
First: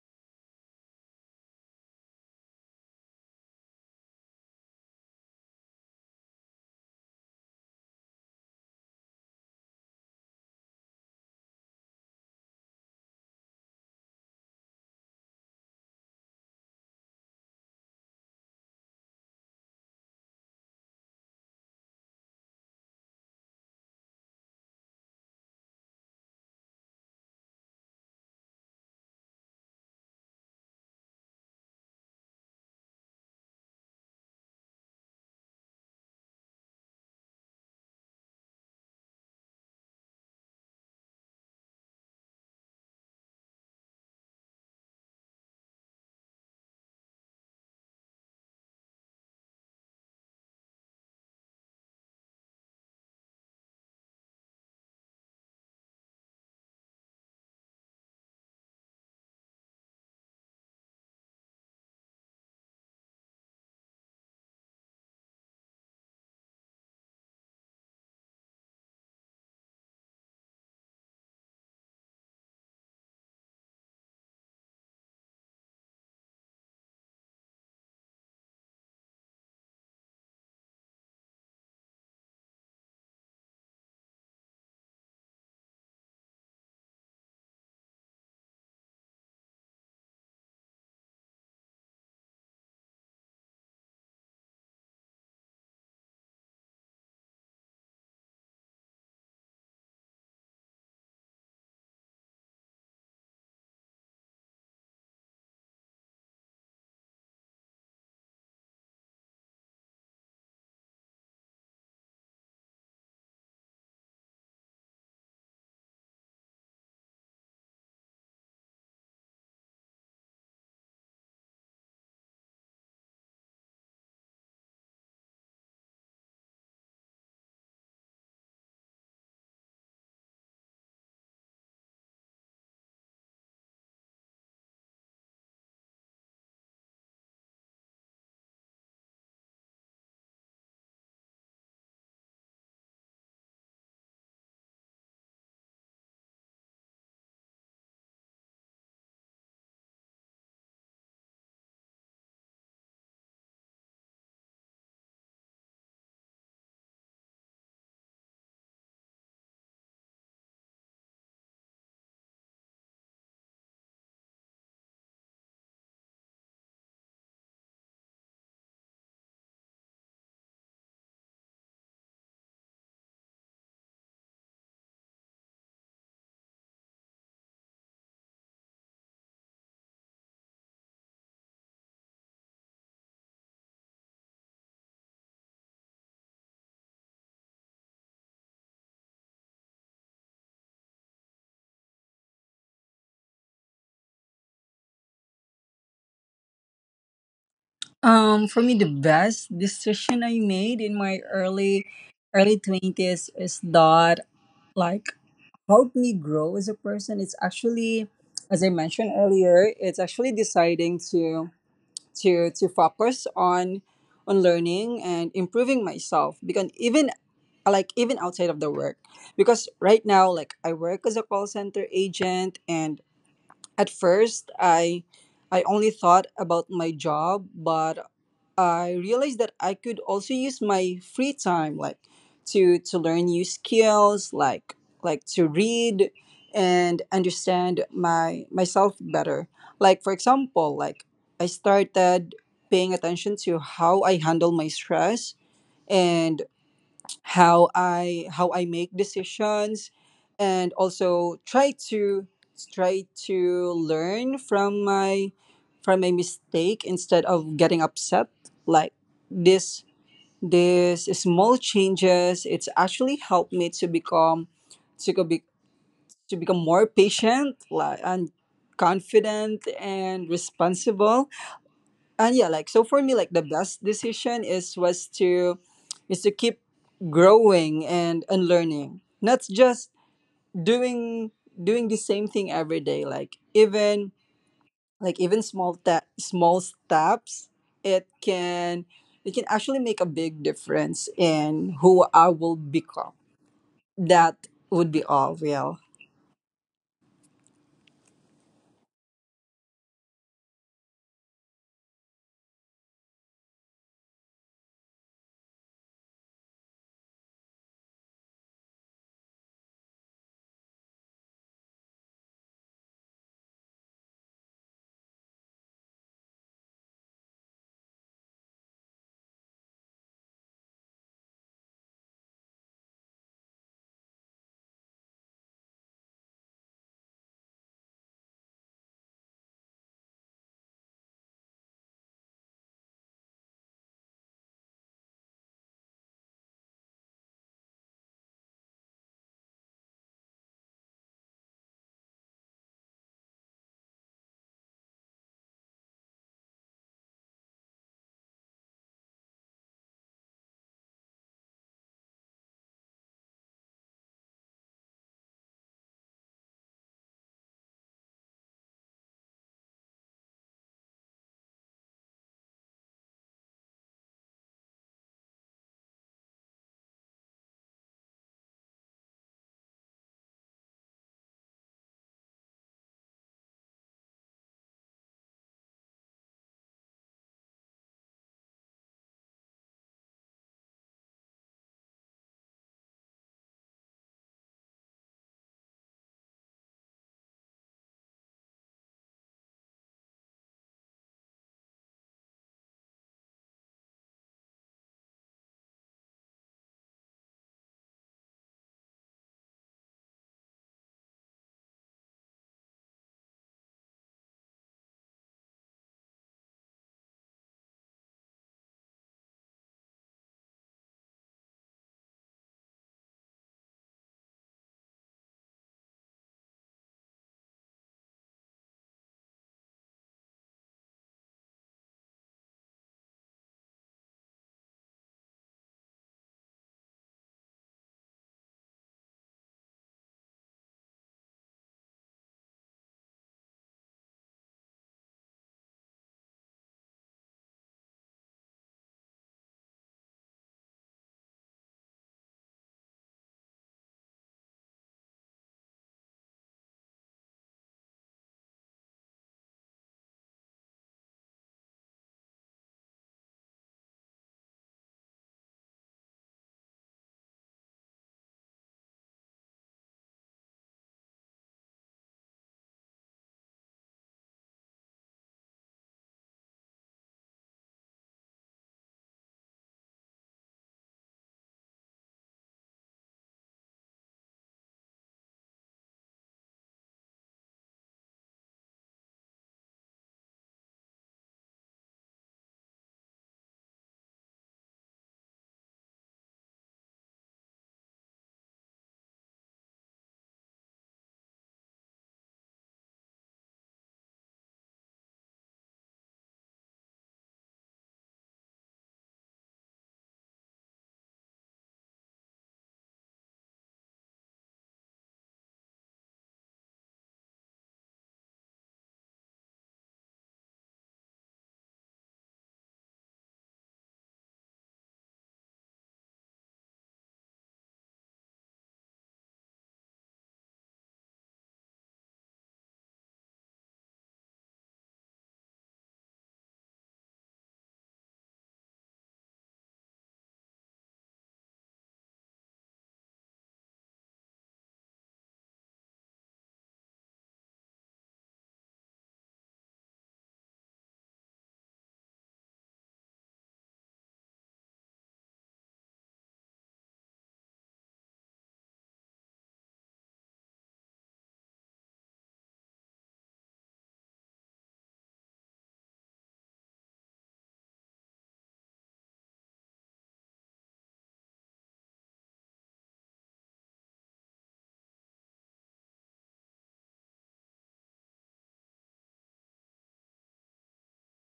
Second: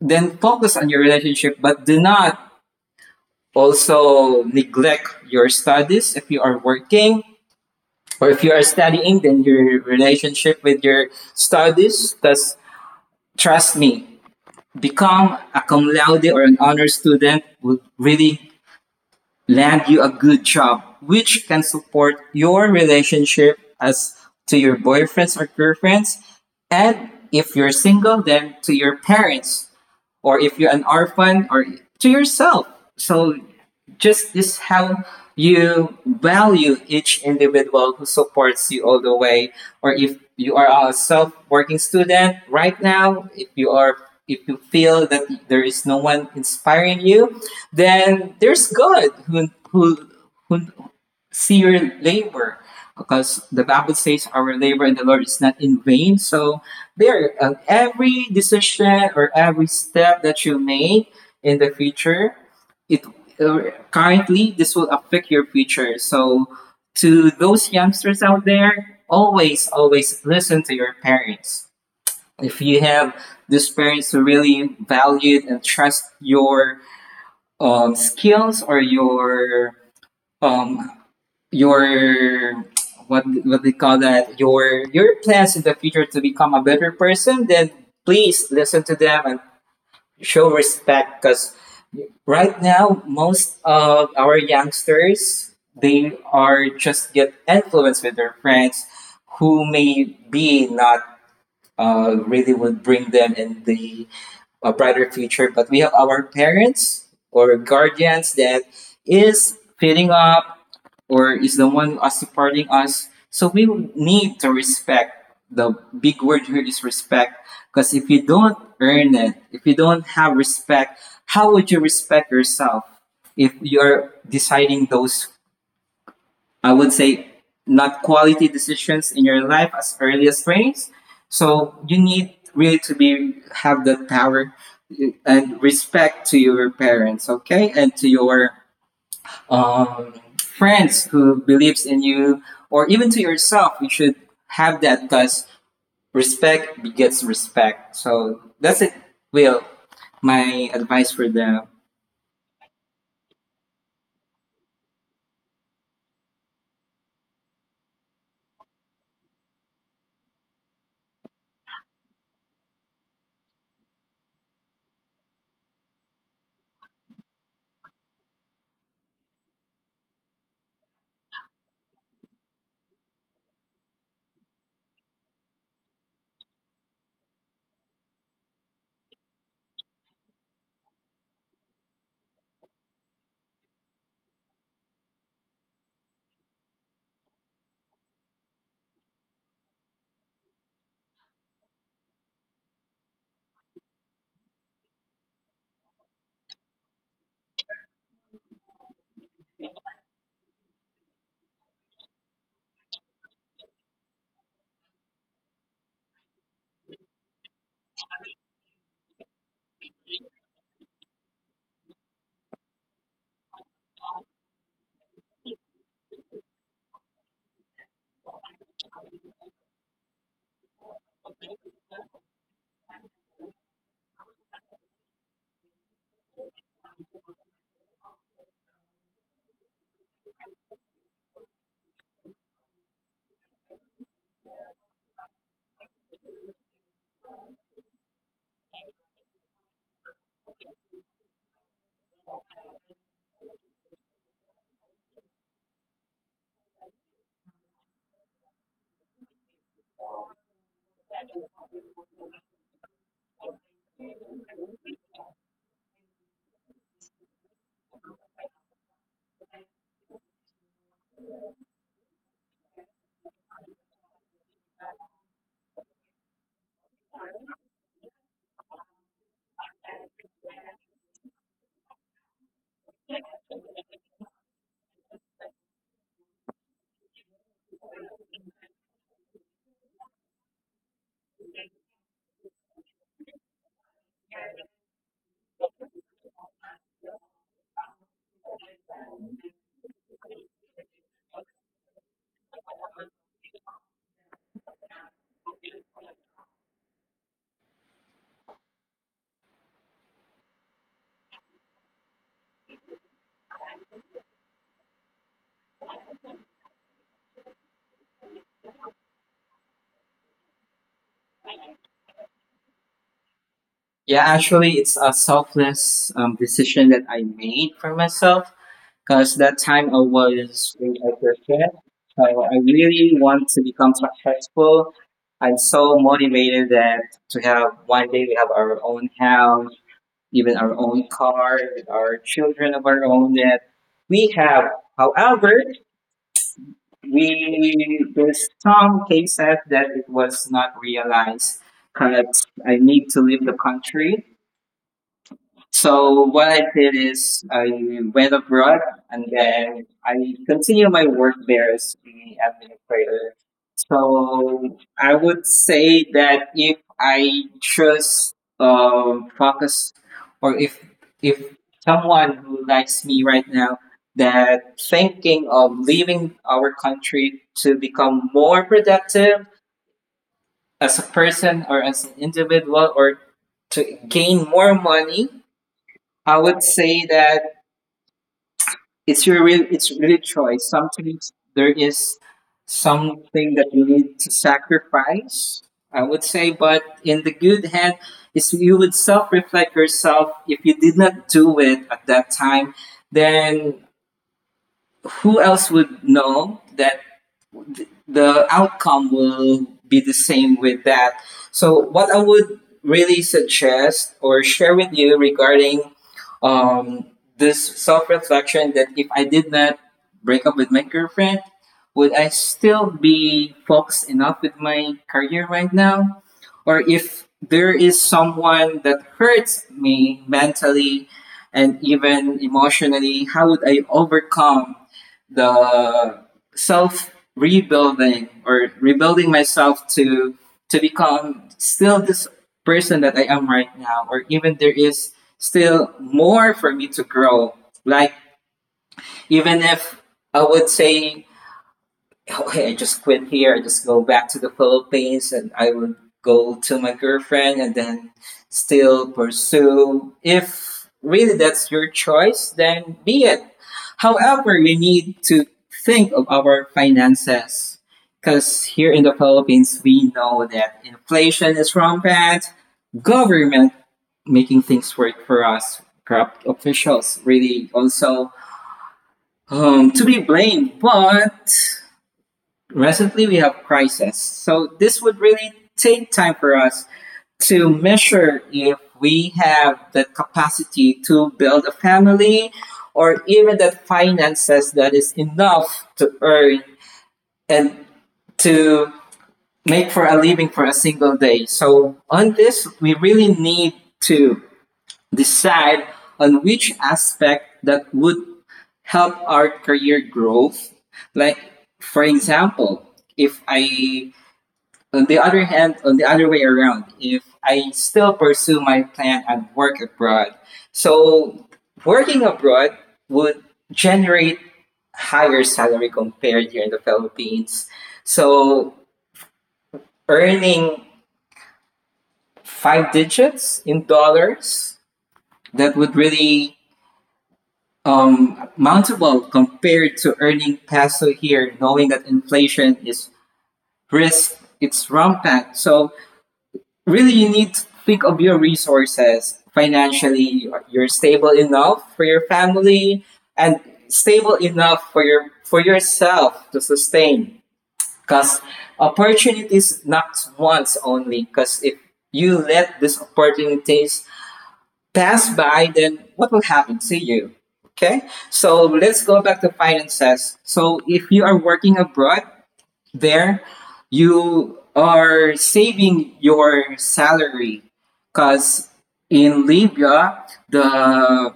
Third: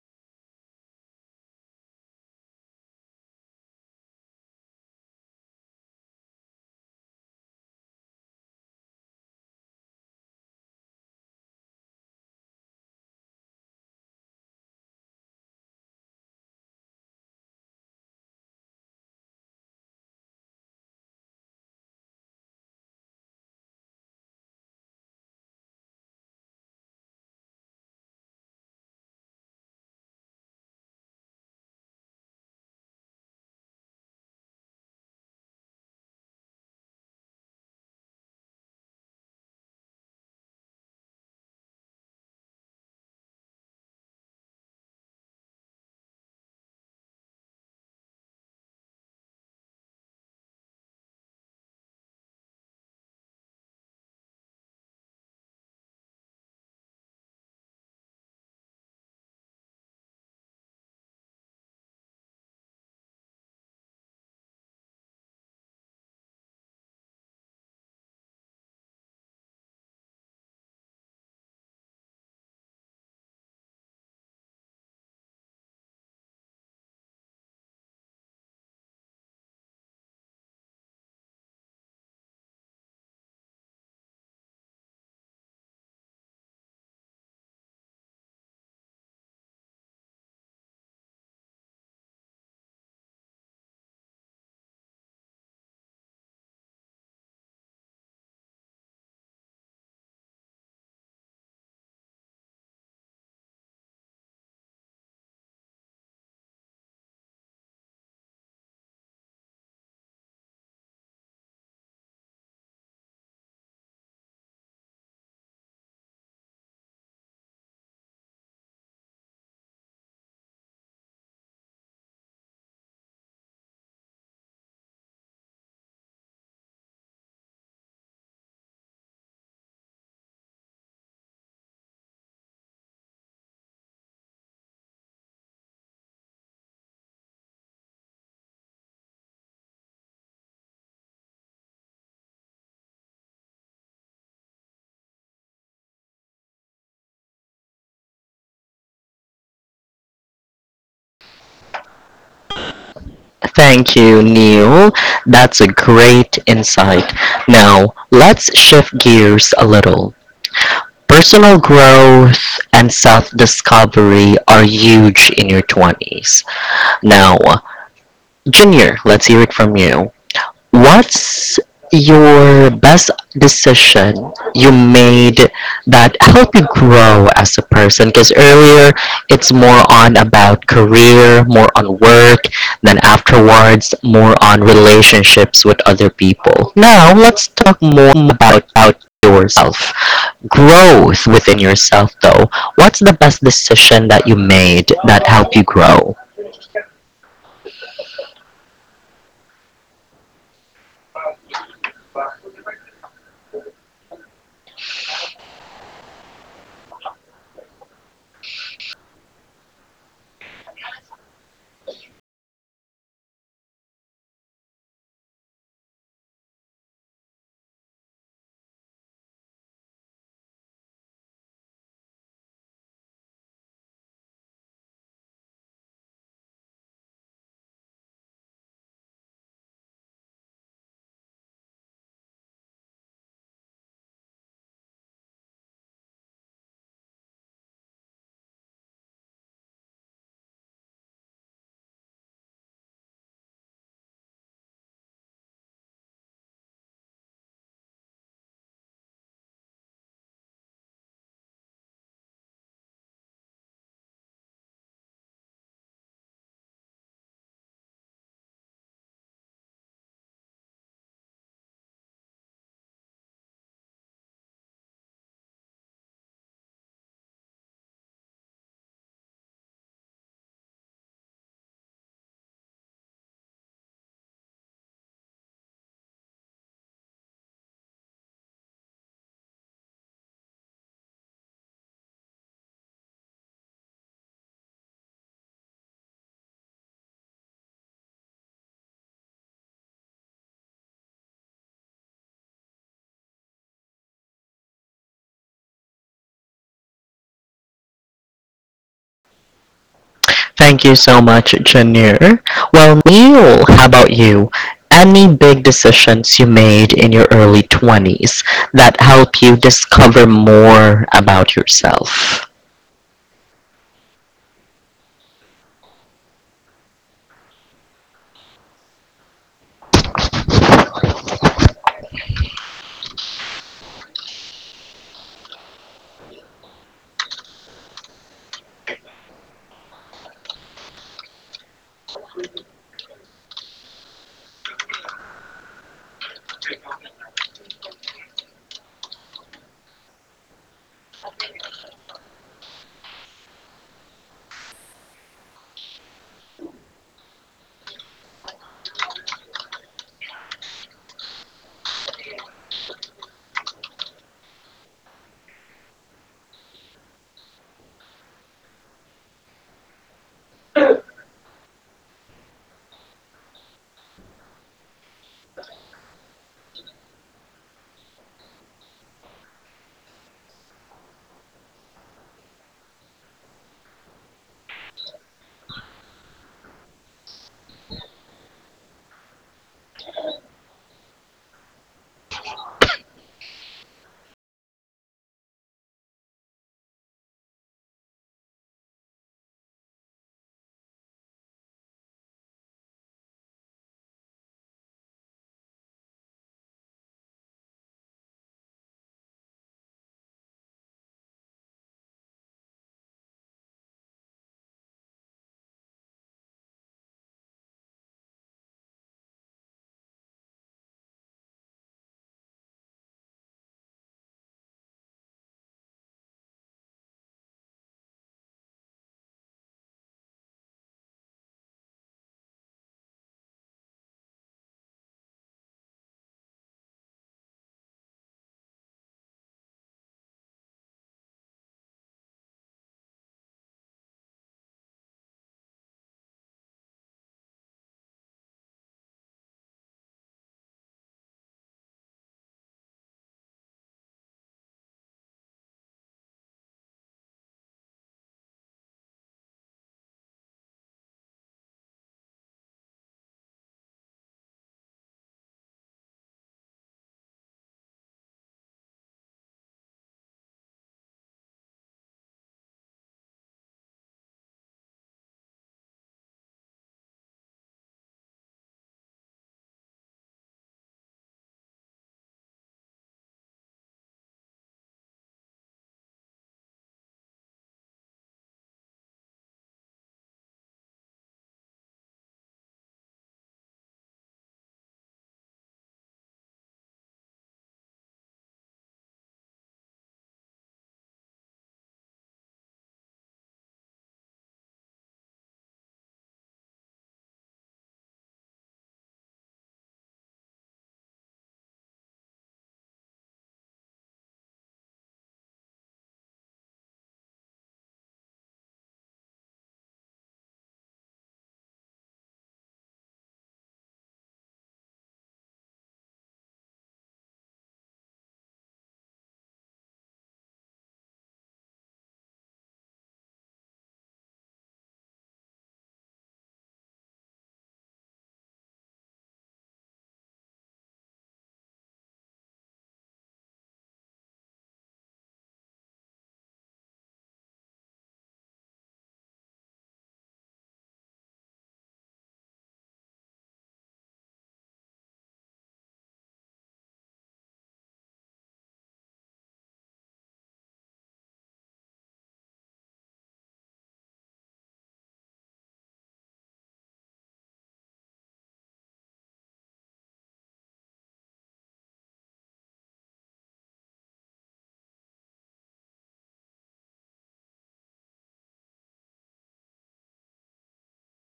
S3: then focus on your relationship, but do not also neglect your studies if you are working or if you are studying, then your relationship with your studies. Thus, trust me, become a cum laude or an honor student would really land you a good job, which can support your relationship as to your boyfriends or girlfriends, and if you're single, then to your parents or if you're an orphan or to yourself. So just is how you value each individual who supports you all the way or if you are a self-working student right now, if you feel that there is no one inspiring you, then there's God who see your labor, because the Bible says our labor in the Lord is not in vain. So there every decision or every step that you make in the future, it currently this will affect your future. So to those youngsters out there, always listen to your parents if you have these parents who really valued and trust your skills or um, your what they call that, your plans in the future to become a better person. Then please listen to them and show respect, because right now most of our youngsters, they are just get influenced with their friends who may be not really would bring them in the a brighter future. But we have our parents or guardians that is feeding up or is the one us supporting us. So we need to respect. The big word here is respect. Because if you don't earn it, if you don't have respect, how would you respect yourself if you're deciding those, I would say, not quality decisions in your life as early as 20s. So you need really to be have the power and respect to your parents, okay, and to your friends who believes in you, or even to yourself. You should have that because respect begets respect. So that's it, Will. My advice for them?
S1: Thank you, Neil. That's a great insight. Now, let's shift gears a little. Personal growth and self discovery are huge in your 20s. Now, Junior, let's hear it from you. What's your best decision you made that helped you grow as a person? Because earlier it's more on about career, more on work, then afterwards more on relationships with other people. Now let's talk more about yourself. Growth within yourself though. What's the best decision that you made that helped you grow?
S2: For me, the best decision I made in my early twenties is that, like helped me grow as a person, it's actually, as I mentioned earlier, it's actually deciding to focus on learning and improving myself, because even like even outside of the work, because right now like I work as a call center agent, and at first I only thought about my job, but I realized that I could also use my free time, like to learn new skills, like to read and understand my myself better. Like for example, like I started paying attention to how I handle my stress and how I make decisions, and also try to learn from my mistake instead of getting upset. Like this this small changes, it's actually helped me to become to go be, to become more patient, like, and confident and responsible. And yeah, like so for me like the best decision is was to is to keep growing and unlearning, not just doing doing the same thing every day. Like even small small steps, it can it can actually make a big difference in who I will become. That would be all, Will.
S1: Thank you so much, Janir. Well, Neil, how about you? Any big decisions you made in your early 20s that help you discover more about yourself?
S3: Yeah, actually, it's a selfless decision that I made for myself because that time I was doing a aggressive. So I really want to become successful. I'm so motivated that to have one day we have our own house, even our own car, with our children of our own that we have. However, we there's some cases that it was not realized because I need to leave the country. So what I did is I went abroad and then I continued my work there as the administrator. So I would say that if I just focus, or if someone who likes me right now that thinking of leaving our country to become more productive as a person or as an individual or to gain more money, I would say that it's really choice. Sometimes there is something that you need to sacrifice, I would say, but in the good hand, is you would self reflect yourself. If you did not do it at that time, then who else would know that the outcome will be the same with that. So, what I would really suggest or share with you regarding um, this self reflection, that if I did not break up with my girlfriend, would I still be focused enough with my career right now? Or if there is someone that hurts me mentally and even emotionally, how would I overcome the self rebuilding or rebuilding myself to become still this person that I am right now, or even there is still more for me to grow. Like, even if I would say okay, I just quit here. I just go back to the Philippines and I will go to my girlfriend and then still pursue. If really that's your choice, then be it. However, we need to think of our finances because here in the Philippines, we know that inflation is rampant, government making things work for us, corrupt officials really also to be blamed, but recently we have crisis. So this would really take time for us to measure if we have the capacity to build a family or even the finances that is enough to earn and to make for a living for a single day. So on this, we really need to decide on which aspect that would help our career growth. Like, for example, if I, on the other hand, on the other way around, if I still pursue my plan and work abroad, so working abroad would generate higher salary compared here in the Philippines. So earning five digits in dollars, that would really mountable compared to earning peso here, knowing that inflation is risk, it's rampant. So really you need to think of your resources, financially you're stable enough for your family and stable enough for yourself to sustain, because opportunities not once only, because if you let these opportunities pass by, then what will happen to you? Okay, so let's go back to finances. So if you are working abroad, there you are saving your salary because in Libya, the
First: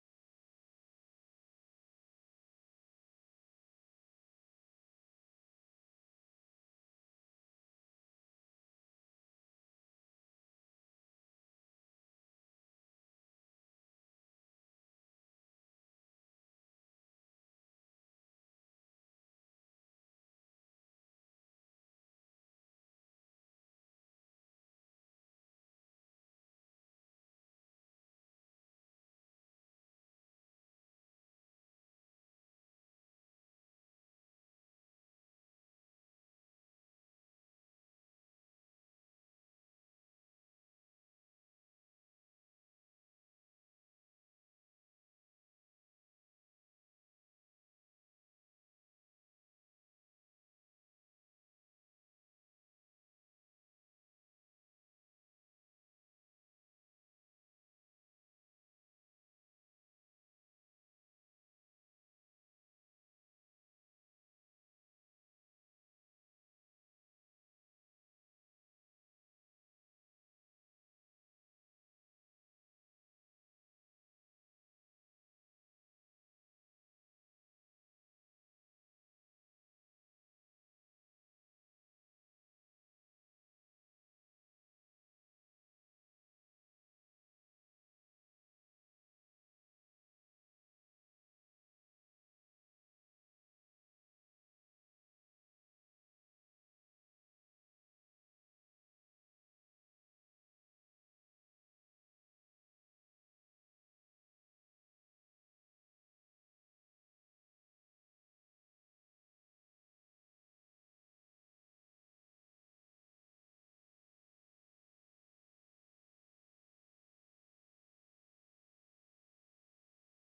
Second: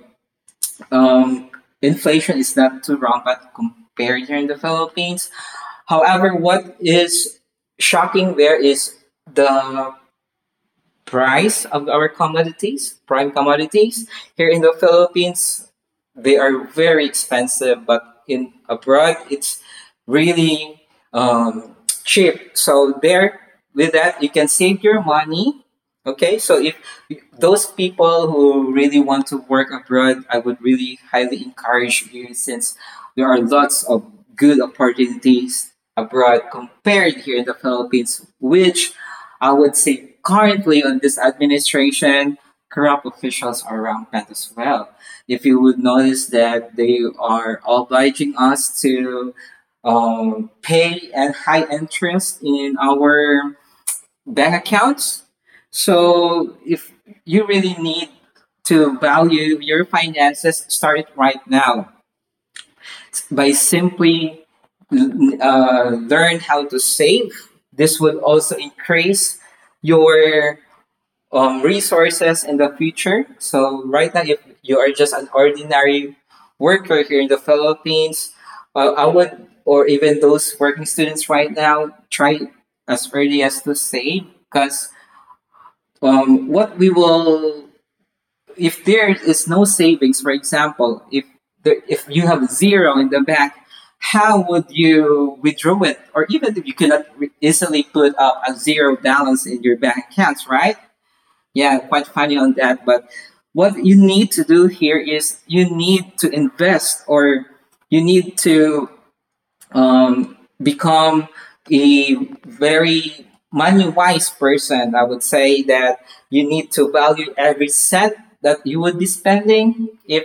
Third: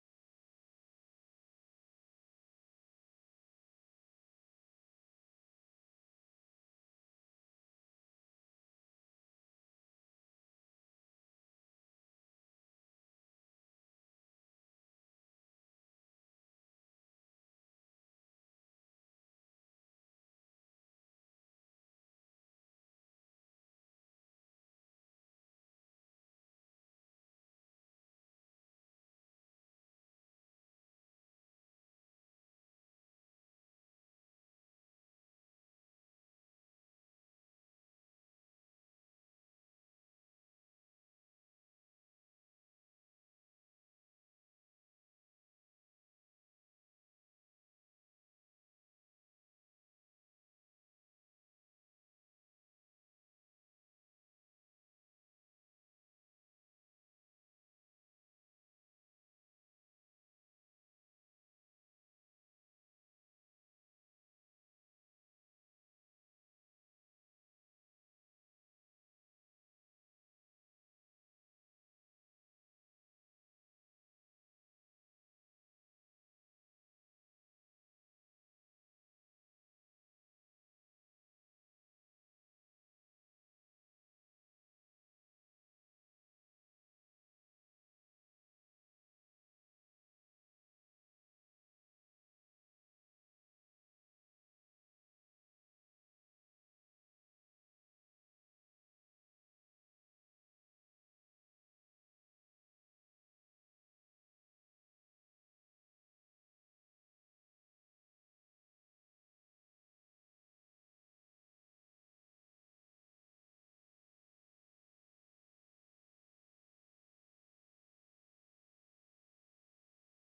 S3: um, inflation is not too rampant compared here in the Philippines. However, what is shocking there is the price of our commodities, prime commodities, here in the Philippines they are very expensive, but in abroad it's really um, cheap. So there, with that, you can save your money. Okay, so if those people who really want to work abroad, I would really highly encourage you, since there are lots of good opportunities abroad compared here in the Philippines, which I would say currently on this administration, corrupt officials are rampant as well. If you would notice that they are obliging us to pay a high interest in our bank accounts. So if you really need to value your finances, start it right now by simply learn how to save. This would also increase your resources in the future. So right now, if you are just an ordinary worker here in the Philippines, I would, or even those working students right now, try as early as to save because um, what we will, if there is no savings, for example, if you have zero in the bank, how would you withdraw it? Or even if you cannot easily put up a zero balance in your bank accounts, right? Yeah, quite funny on that. But what you need to do here is you need to invest or you need to become a very money wise person. I would say that you need to value every cent that you would be spending. If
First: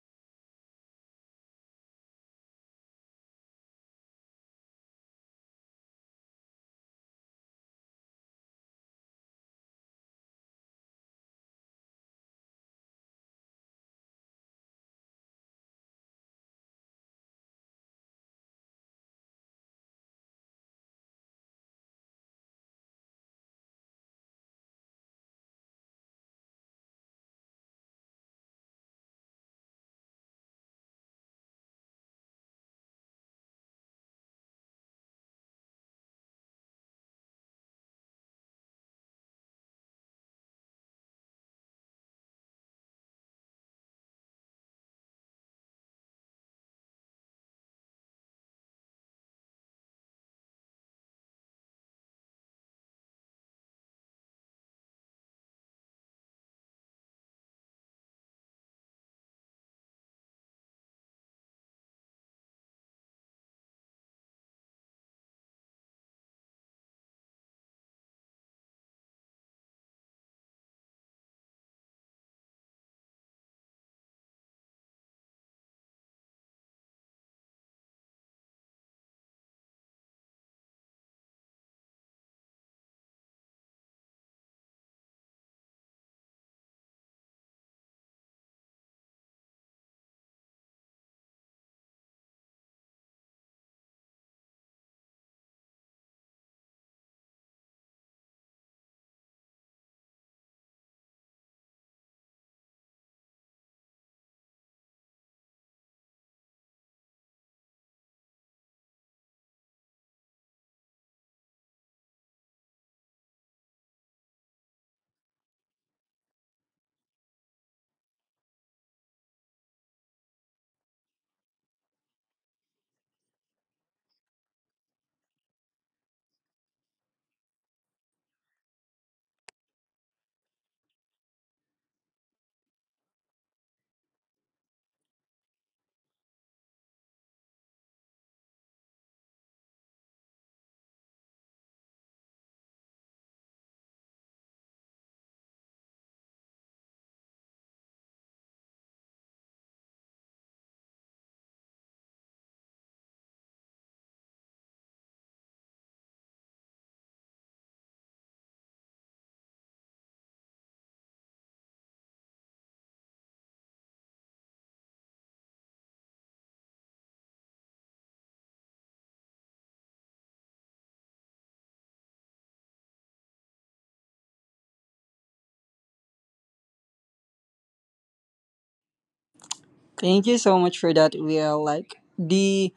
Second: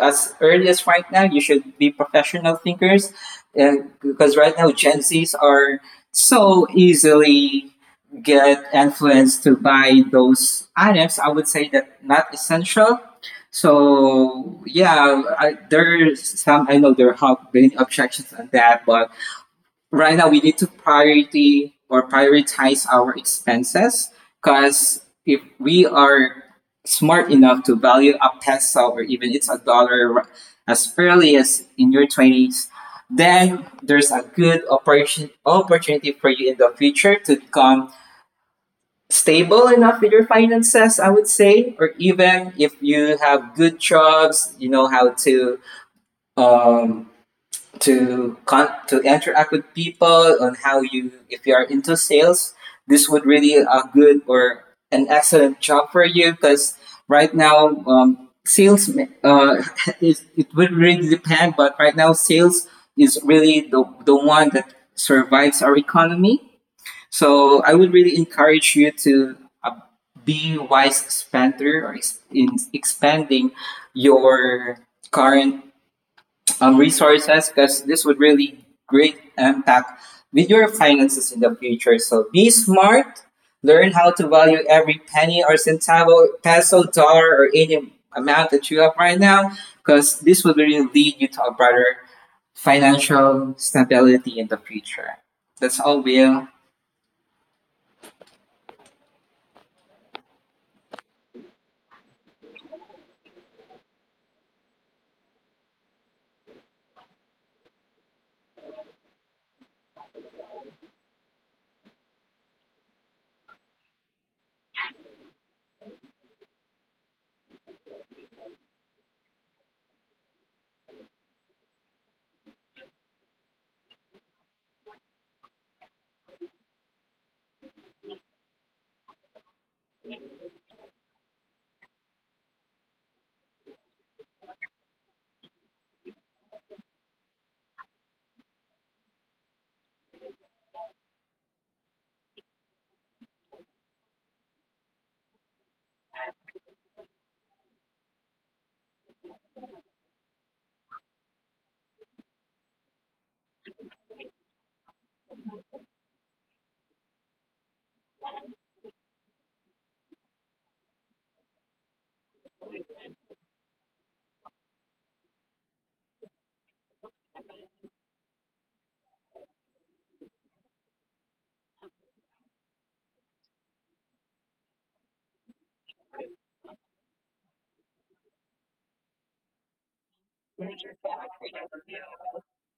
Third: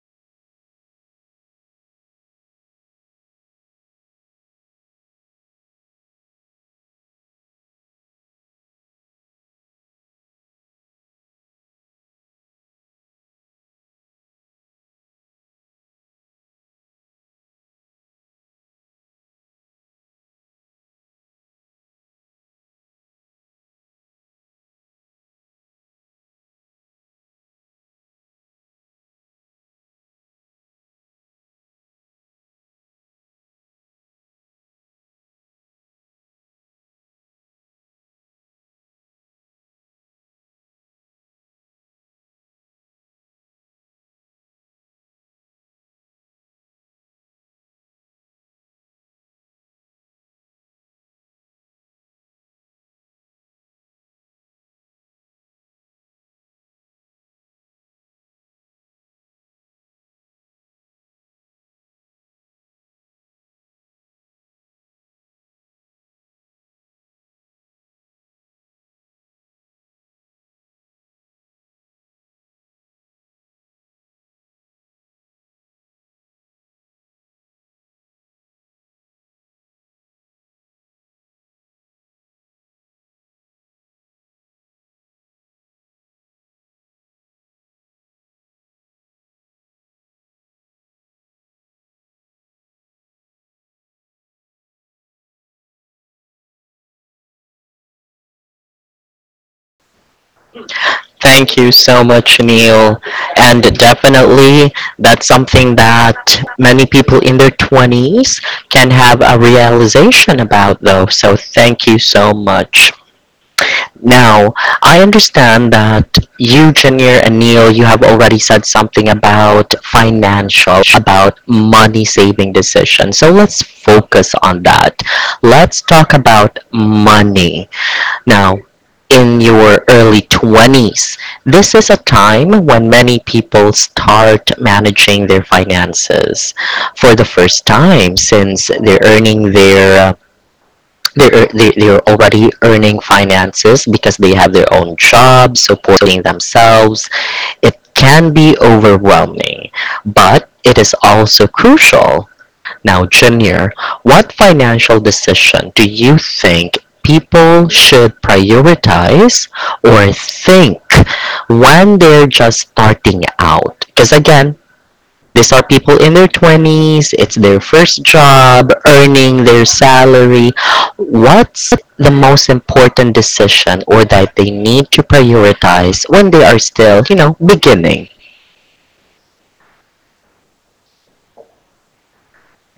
S3: as early as right now, you should be professional thinkers, and because right now Gen Zs are so easily get influenced to buy those items. I would say that not essential so yeah, there's some. I know there have been objections on that, but right now we need to priority or prioritize our expenses because if we are smart enough to value a peso or even it's a as early as in your twenties, then there's a good operation opportunity for you in the future to become stable enough with your finances, I would say, or even if you have good jobs, you know how to um, to interact with people on how you if you are into sales, this would really a good or an excellent job for you because right now sales uh, it would really depend, but right now sales is really the one that survives our economy so I would really encourage you to uh, be a wise spender or in expanding your current resources because this would really great impact with your finances in the future. So be smart, learn how to value every penny or centavo, peso, dollar, or any amount that you have right now because this will really lead you to a better financial stability in the future. That's all, Will.
S1: Thank you so much, Neil. And definitely, that's something that many people in their 20s can have a realization about, though. So, thank you so much. Now, I understand that you, Janir, and Neil, you have already said something about financial, about money saving decisions. So let's focus on that. Let's talk about money. Now, in your early 20s, this is a time when many people start managing their finances for the first time since they're already earning finances because they have their own jobs supporting themselves it can be overwhelming but it is also crucial now junior what financial decision do you think people should prioritize or think when they're just starting out because again these are people in their 20s, it's their first job, earning their salary. What's the most important decision or that they need to prioritize when they are still, you know, beginning?
S2: Thank you so much for that, Will. Like the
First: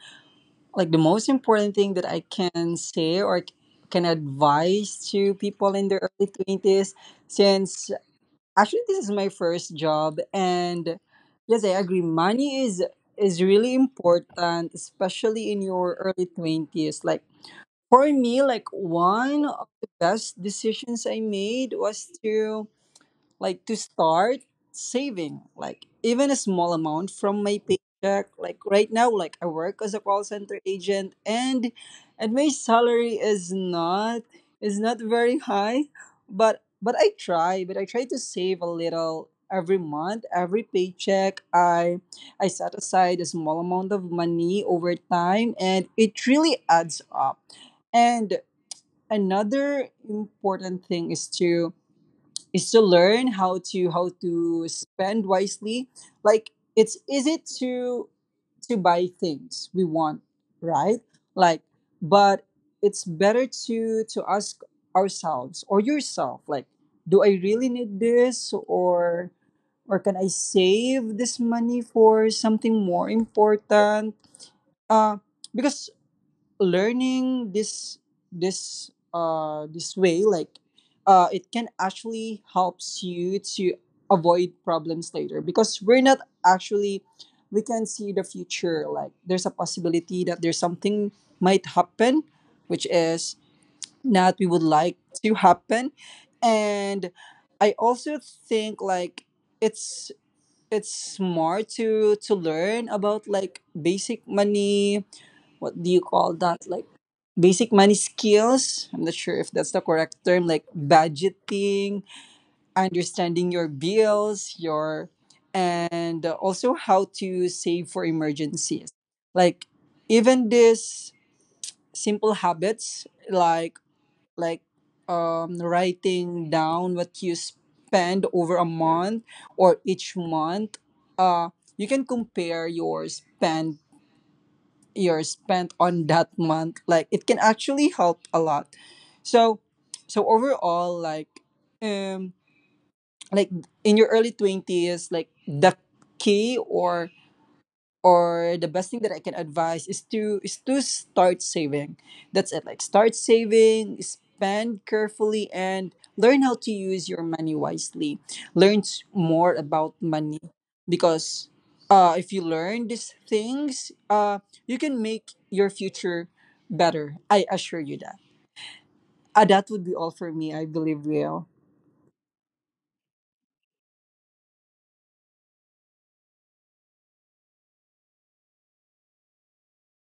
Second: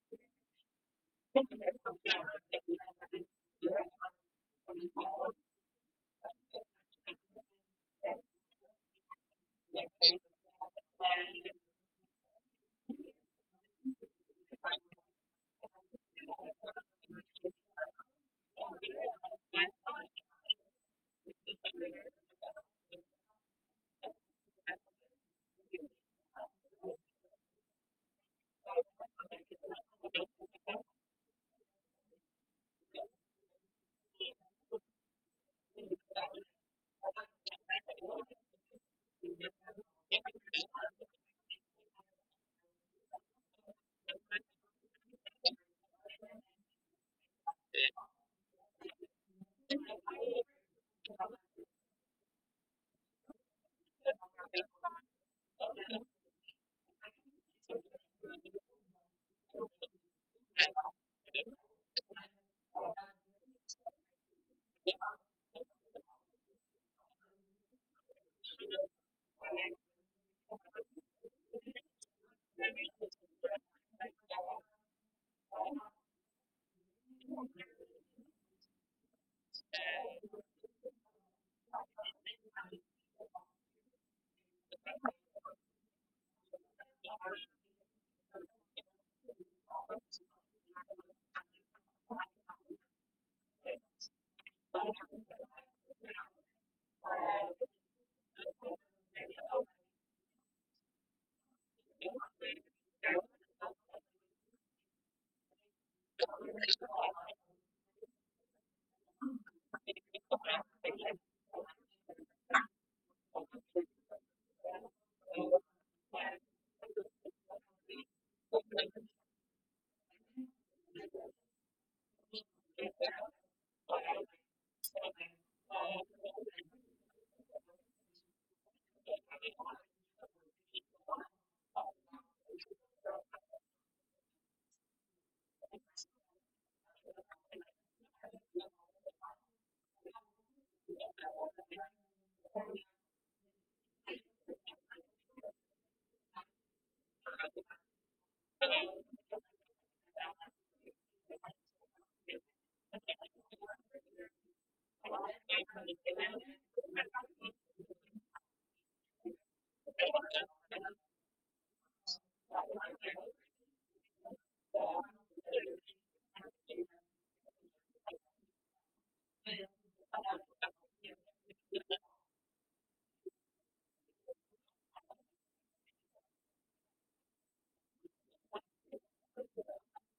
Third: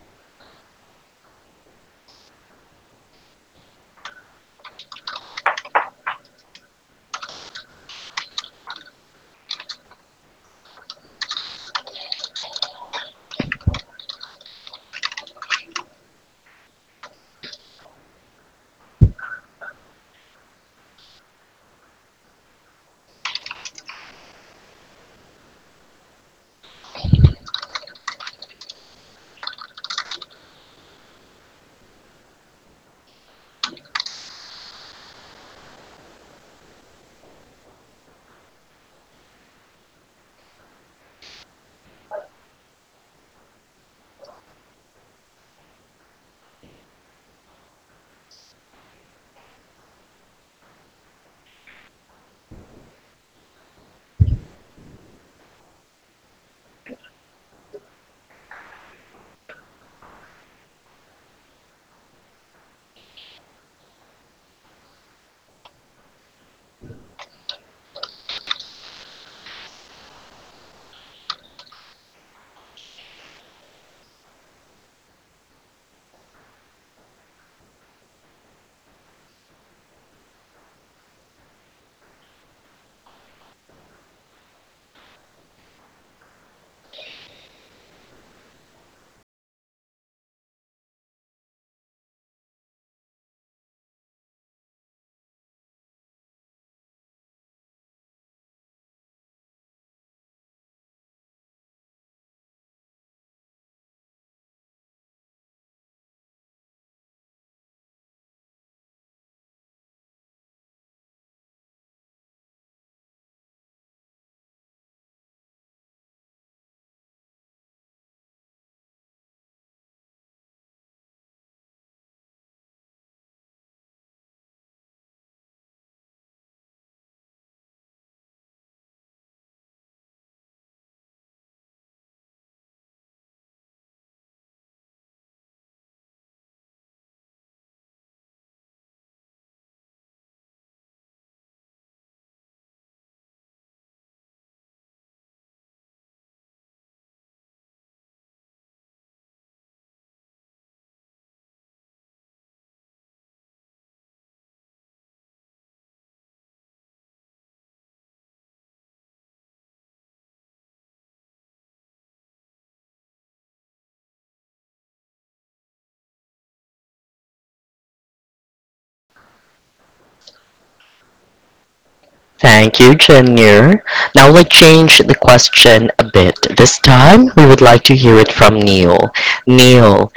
S2: like the most important thing that I can say or can advise to people in their early 20s, since actually this is my first job. And yes, I agree money is really important, especially in your early 20s. Like for me like one of the best decisions I made was to, like to start saving, like even a small amount from my paycheck. Like right now like I work as a call center agent, and my salary is not very high, but I try to save a little every month. Every paycheck I set aside a small amount of money over time, and it really adds up. And another important thing is to learn how to spend wisely. Like it's easy to buy things we want, right? Like but it's better to ask ourselves or yourself, like do I really need this, or can I save this money for something more important? Uh because learning this way, like it can actually helps you to avoid problems later, because we're not actually we can see the future. Like there's a possibility that there's something might happen, which is not we would like to happen. And I also think like it's smart to learn about like basic money, what do you call that, like basic money skills, I'm not sure if that's the correct term, like budgeting, understanding your bills, your, and also how to save for emergencies. Like even these simple habits, like like writing down what you spend over a month or each month, uh, you can compare your spend you're spent on that month, like it can actually help a lot. So overall, um like in your early 20s, like the key or the best thing that I can advise is to start saving. That's it. Like start saving, spend carefully, and learn how to use your money wisely. Learn more about money, because if you learn these things, you can make your future better. I assure you that. That would be all for me, I believe, Leo.
S1: Thank you, Junior. Now let's change the question a bit. This time, we would like to hear it from Neil. Neil,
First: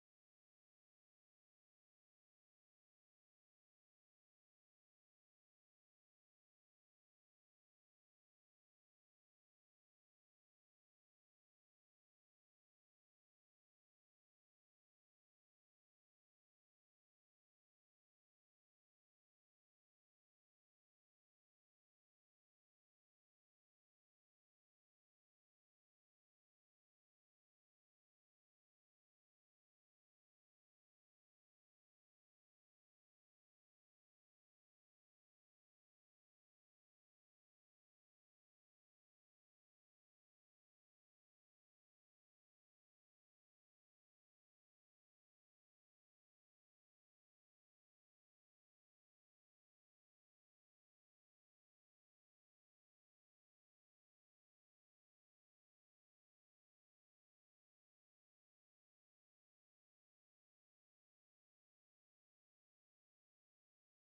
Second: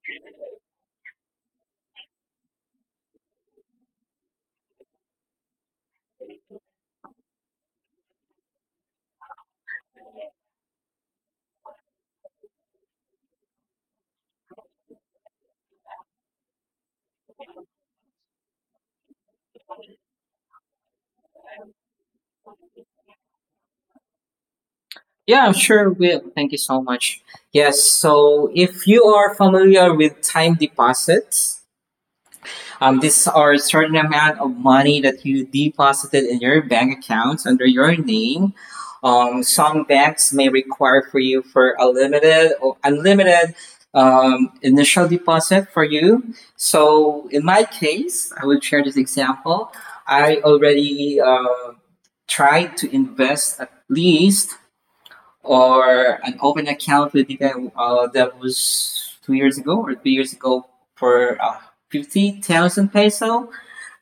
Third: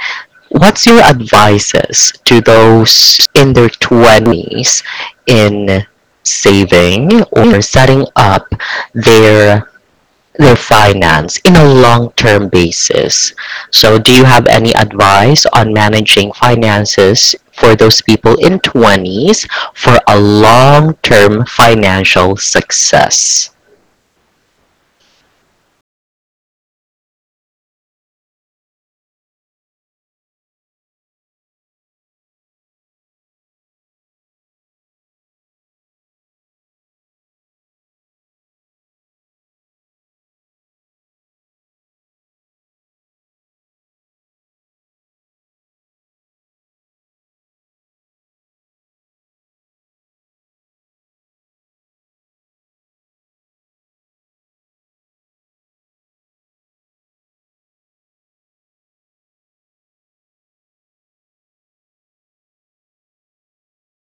S1: what's your advices to those in their 20s in saving or setting up their their finance in a long-term basis? So, do you have any advice on managing finances for those people in 20s for a long-term financial success?
S3: Yeah, I'm sure will. Thank you so much. Yes, so if you are familiar with time deposits, these are a certain amount of money that you deposited in your bank accounts under your name. Some banks may require for you for a limited or unlimited initial deposit for you. So in my case, I will share this example. I already tried to invest at least or an open account with you guys that was 2 years ago or 3 years ago for 50,000 peso.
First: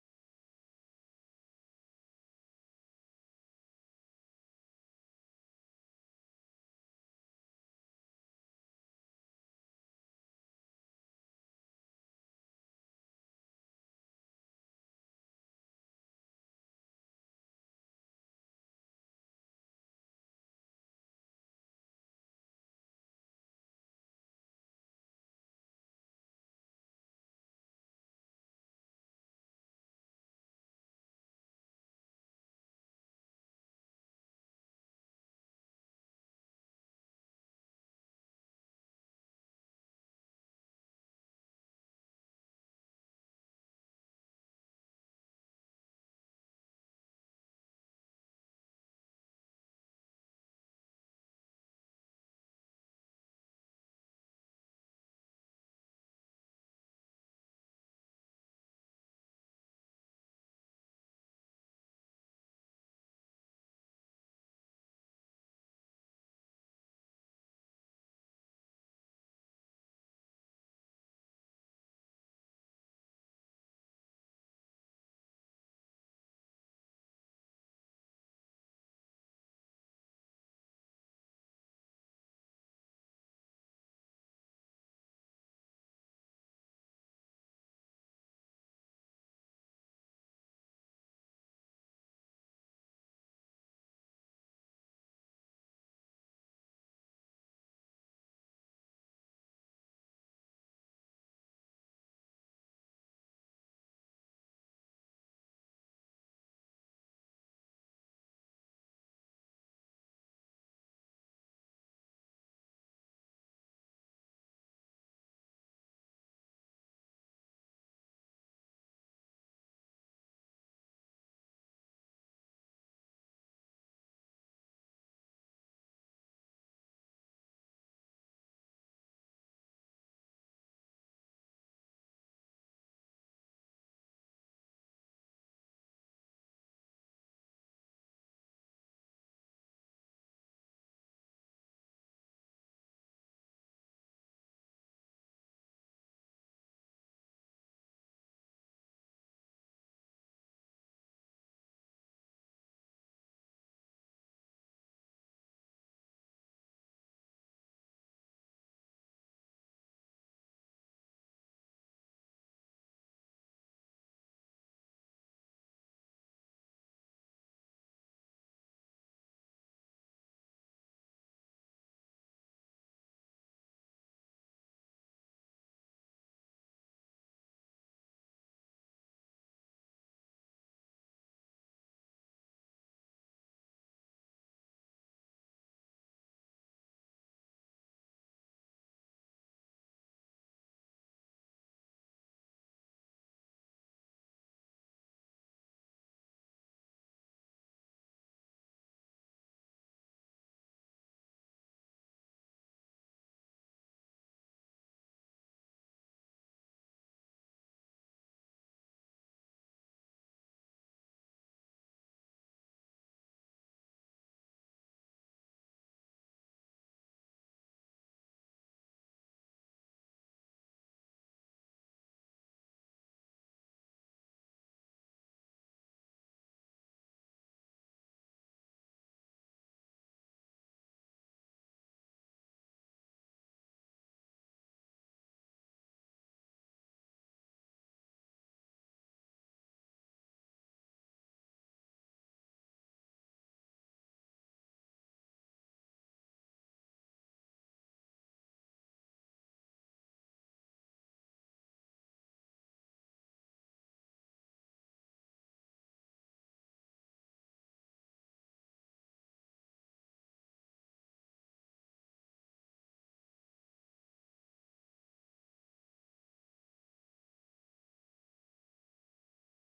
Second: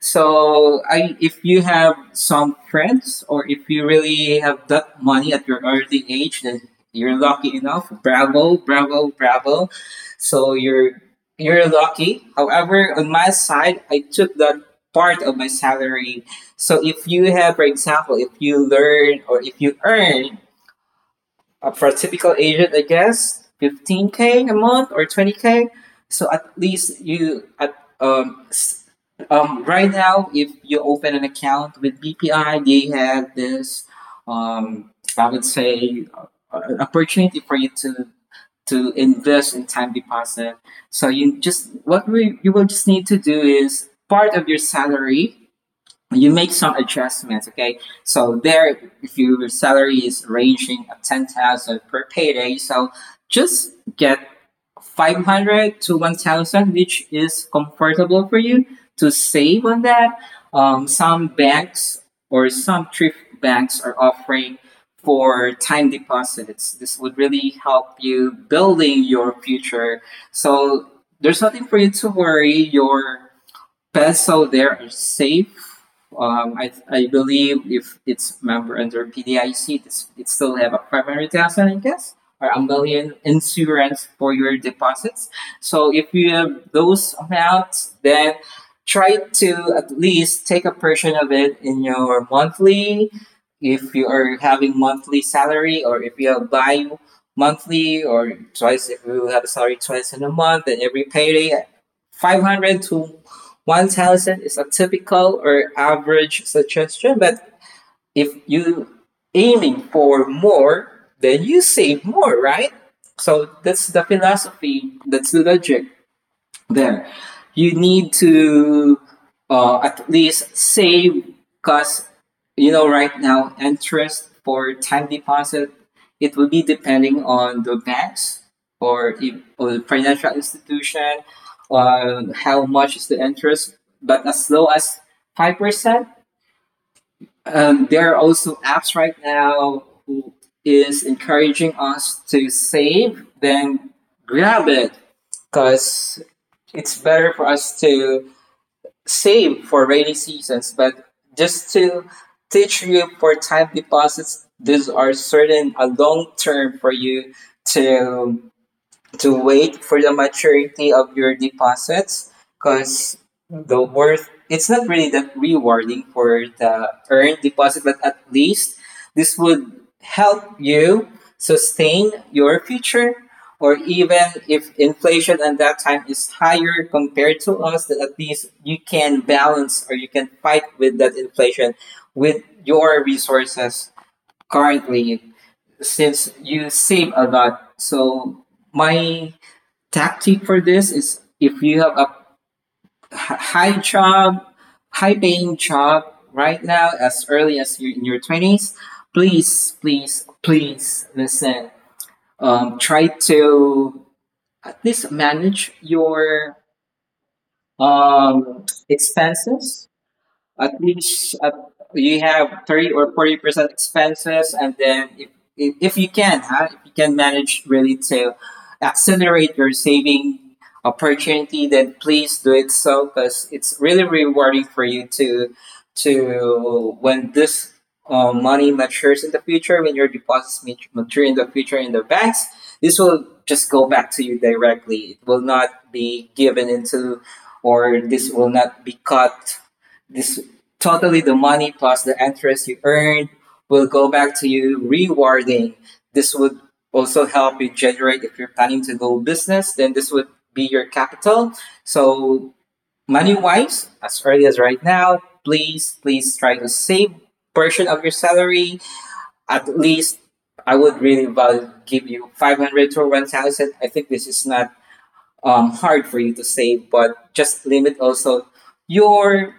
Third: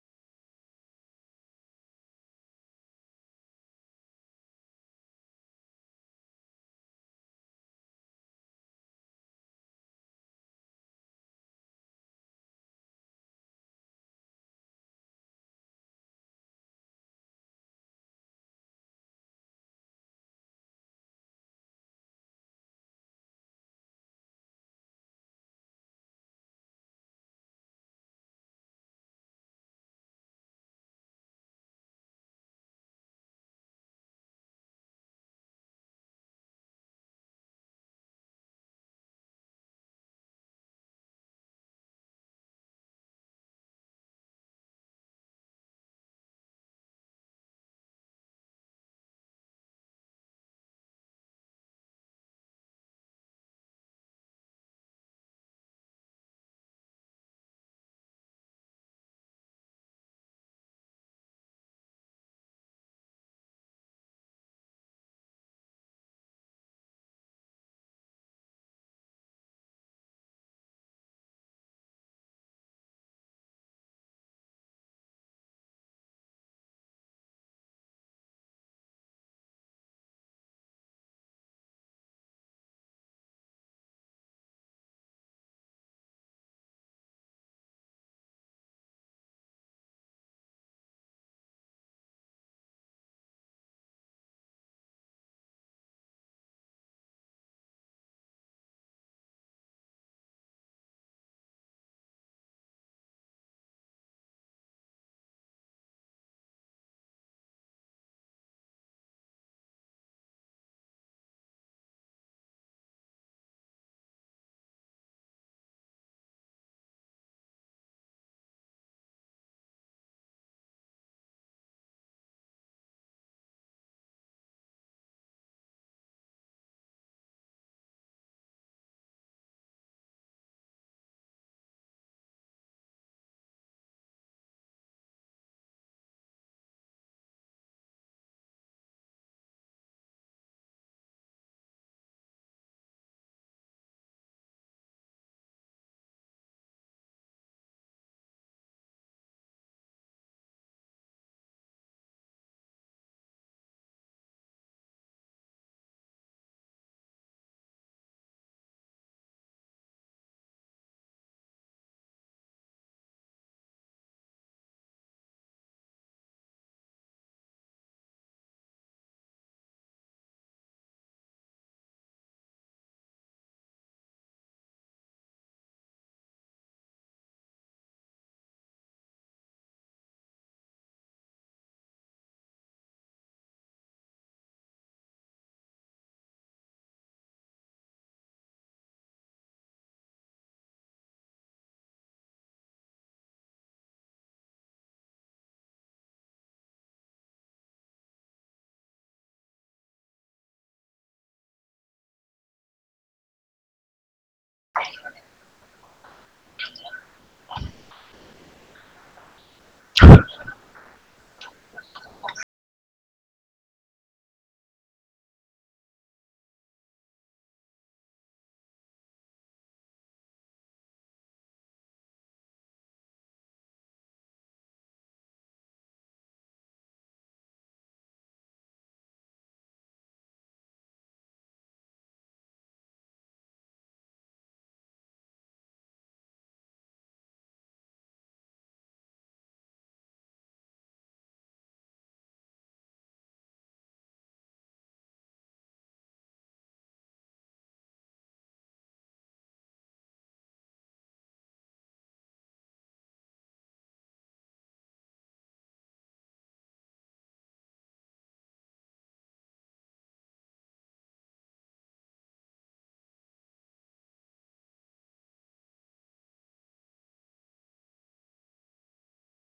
S3: So I, if you have some friends or if you really have that money at your early age, then you're lucky enough. Bravo, bravo, bravo. So you're lucky. However, on my side, I took that part of my salary. So if you have, for example, if you learn or if you earn for a typical agent, I guess, 15K a month or 20K. So at least um, s- right now, if you open an account with BPI, they have this, um, I would say, an opportunity for you to invest in time deposit. So you just what we you will just need to do is part of your salary you make some adjustments, okay? So there if your salary is ranging at 10,000 per payday so just get 500 to 1000 which is comfortable for you to save on that. Some banks or some thrift banks are offering for time deposits, this would really help you building your future. So there's nothing for you to worry, your peso there is safe. I believe if it's member under PDIC, it still have a 500,000, I guess, or a million insurance for your deposits. So if you have those amounts, then try to at least take a portion of it in your monthly, if you are having monthly salary or if you have bi monthly or twice, if you have a salary twice in a month, and every payday, 500 to 1000 is a typical or average suggestion, but if you aiming for more, then you save more, right? So that's the philosophy, that's the logic there. You need to at least save because you know right now interest for time deposit it will be depending on the banks or, if, or the financial institution on how much is the interest but as low as 5%. There are also apps right now who is encouraging us to save, then grab it because it's better for us to save for rainy seasons. But just to teach you for time deposits, these are certain a long term for you to to wait for the maturity of your deposits because the worth it's not really that rewarding for the earned deposit but at least this would help you sustain your future or even if inflation at that time is higher compared to us that at least you can balance or you can fight with that inflation with your resources currently since you save a lot. So my tactic for this is if you have a high job, high paying job right now, as early as you're in your 20s, please, please, please listen. Try to at least manage your expenses at least you have 30 or 40% expenses and then if you can huh, if you can manage really to accelerate your saving opportunity then please do it so because it's really rewarding for you to when this money matures in the future when your deposits mature in the future in the banks. This will just go back to you directly, it will not be given into or this will not be cut, this totally the money plus the interest you earned will go back to you rewarding. This would also help you generate if you're planning to go business then this would be your capital. So money wise, as early as right now, please please try to save portion of your salary, at least. I would really value, give you 500 to 1000, I think this is not hard for you to save but just limit also your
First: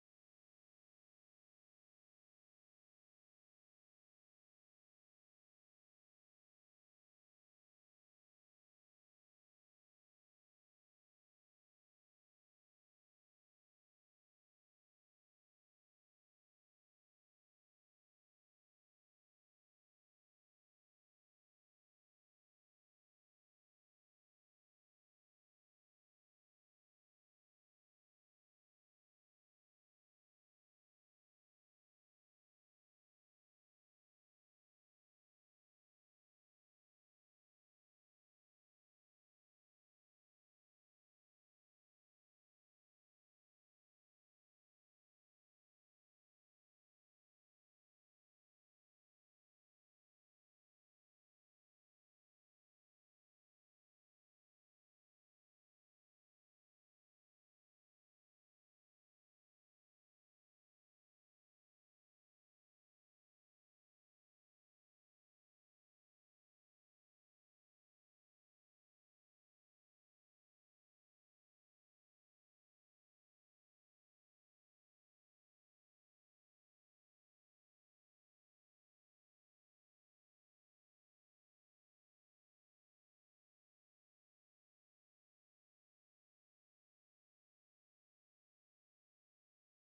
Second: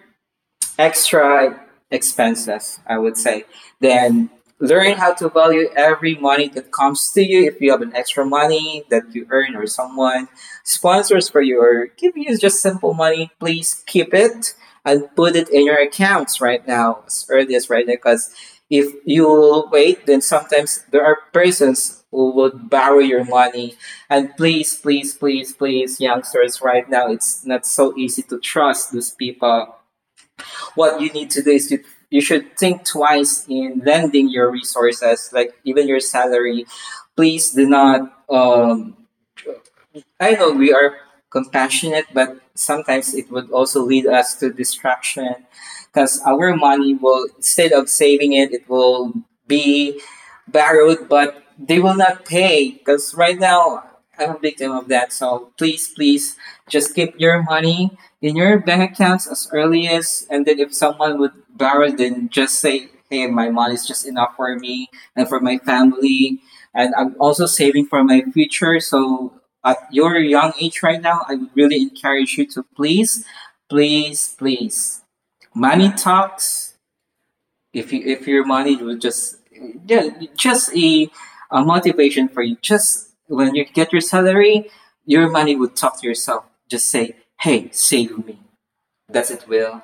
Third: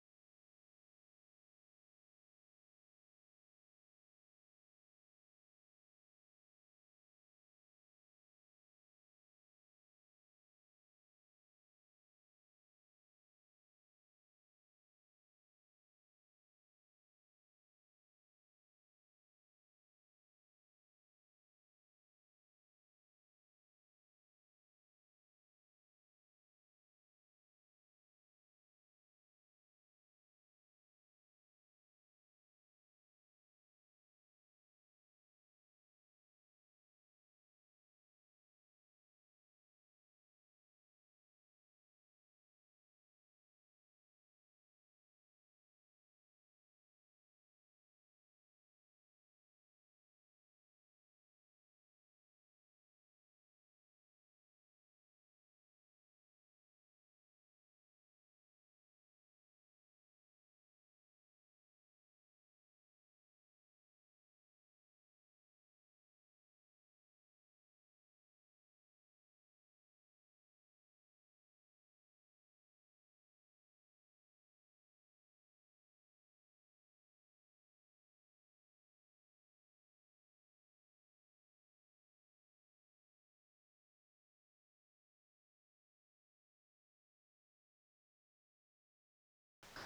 S3: extra expenses, I would say. Then learn how to value every money that comes to you. If you have an extra money that you earn or someone sponsors for you or give you just simple money, please keep it and put it in your accounts right now, as early as right now, because if you will wait, then sometimes there are persons who would borrow your money. And please, please, please, please, youngsters, right now, it's not so easy to trust those people. What you need to do is to you should think twice in lending your resources, like even your salary. Please do not. I know we are compassionate, but sometimes it would also lead us to distraction because our money will, instead of saving it, it will be borrowed, but they will not pay because right now I'm a victim of that. So please, please, just keep your money in your bank accounts as early as, and then if someone would borrow, then just say, hey, my money is just enough for me and for my family, and I'm also saving for my future. So at your young age right now, I would really encourage you to please, please, please, money talks, if you if your money would just yeah just a motivation for you, just when you get your salary your money would talk to yourself, just say hey save me, that's it will.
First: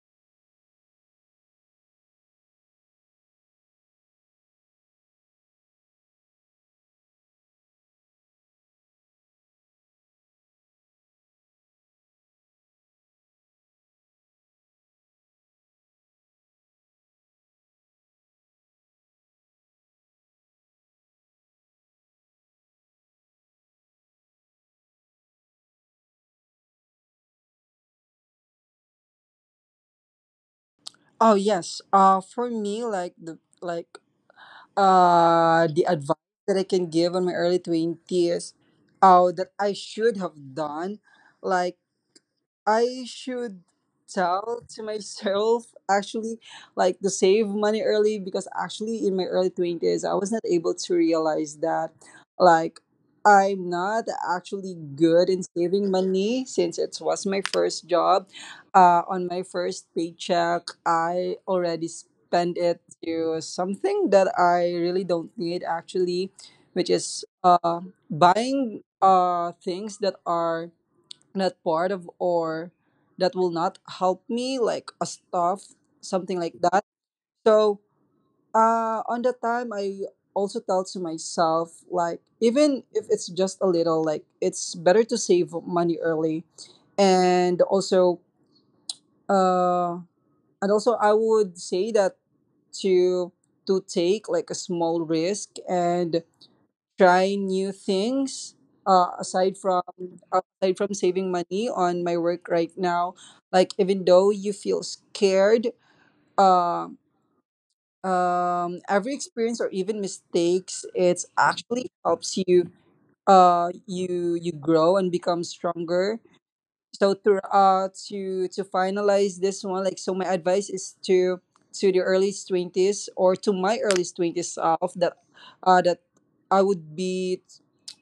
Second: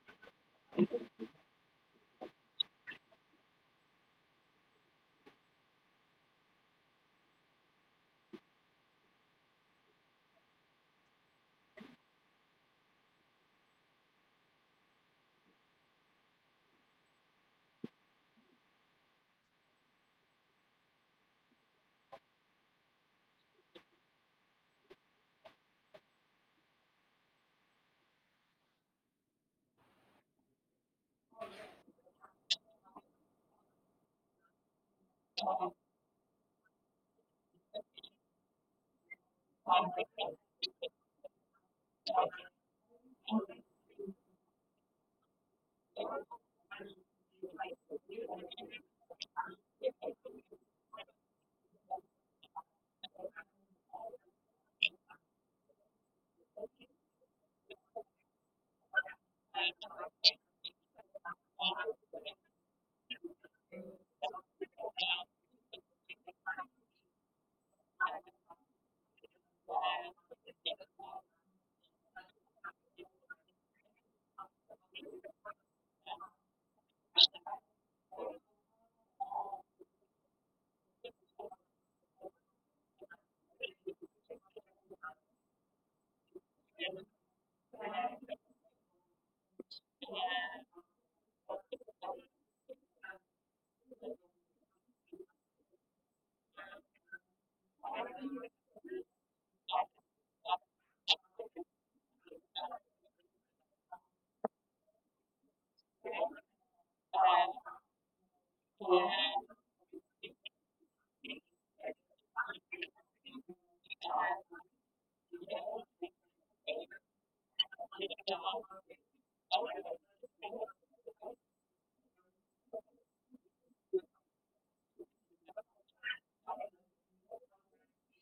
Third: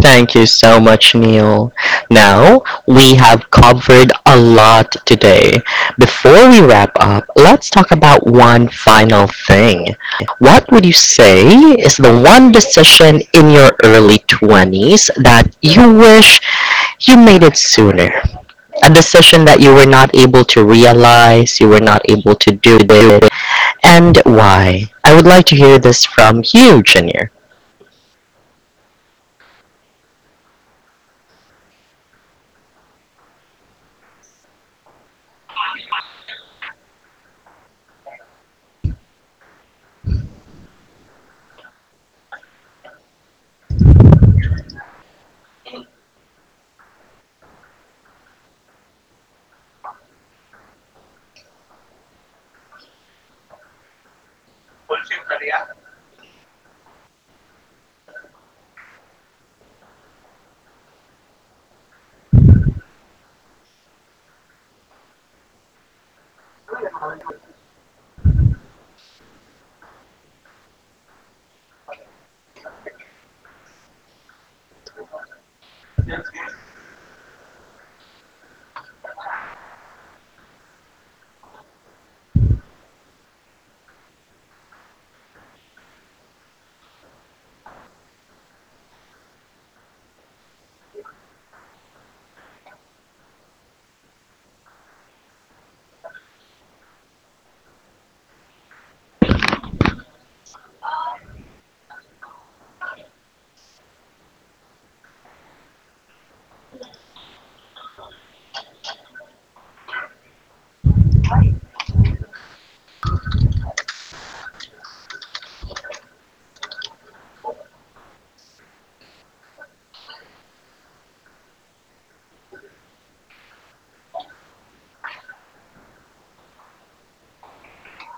S1: Thank you so much, Neil. Now, we have covered a lot today. Before we wrap up, let's talk about one final thing. What would you say is the one decision in your early 20s that you wish you made it sooner? A decision that you were not able to realize, you were not able to do, and why? I would like to hear this from you, Junior.
S2: Oh yes. For me, like the advice that I can give on my early 20s, oh, that I should have done, like I should tell to myself actually, like to save money early, because actually in my early 20s I was not able to realize that. Like I'm not actually good in saving money, since it was my first job. On my first paycheck, I already spent it to something that I really don't need actually, which is buying things that are not part of or that will not help me, like a stuff, something like that. So on the time, I also tell to myself, like even if it's just a little, like it's better to save money early. And also, uh I would say that to take like a small risk and try new things, uh, aside from aside from saving money on my work right now. Like even though you feel scared, uh, every experience or even mistakes, it's actually helps you you grow and become stronger. So to to finalize this one, like so my advice is to the early 20s, or to my early 20s, of that that I would be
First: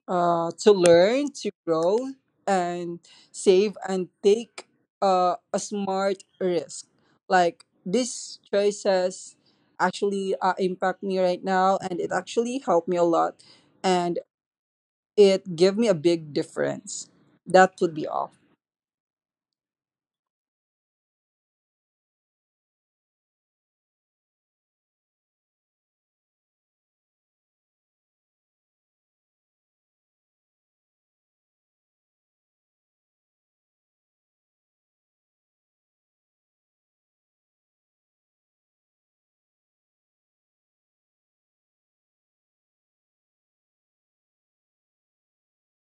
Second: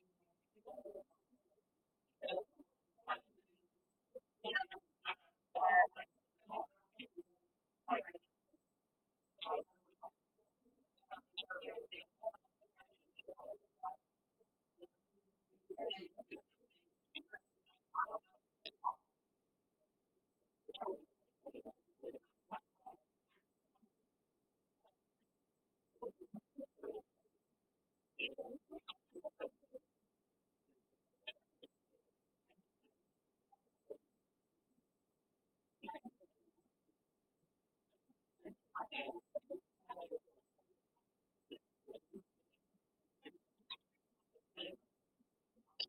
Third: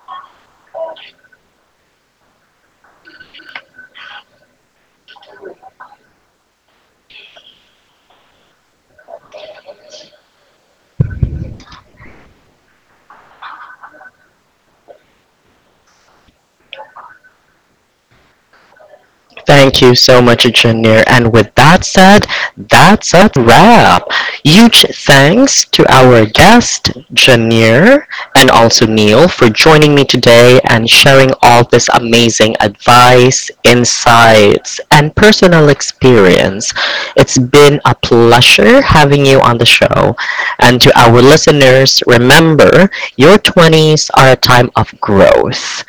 S2: to learn, to grow, and save, and take a smart risk. Like these choices actually, impact me right now, and it actually helped me a lot, and it gave me a big difference. That would be all.
S1: Thank you so much, Janir. And with that said, that's a wrap. Huge thanks to our guest, Janir, and also Neil for joining me today and sharing all this amazing advice, insights, and personal experience. It's been a pleasure having you on the show. And to our listeners, remember your 20s are a time of growth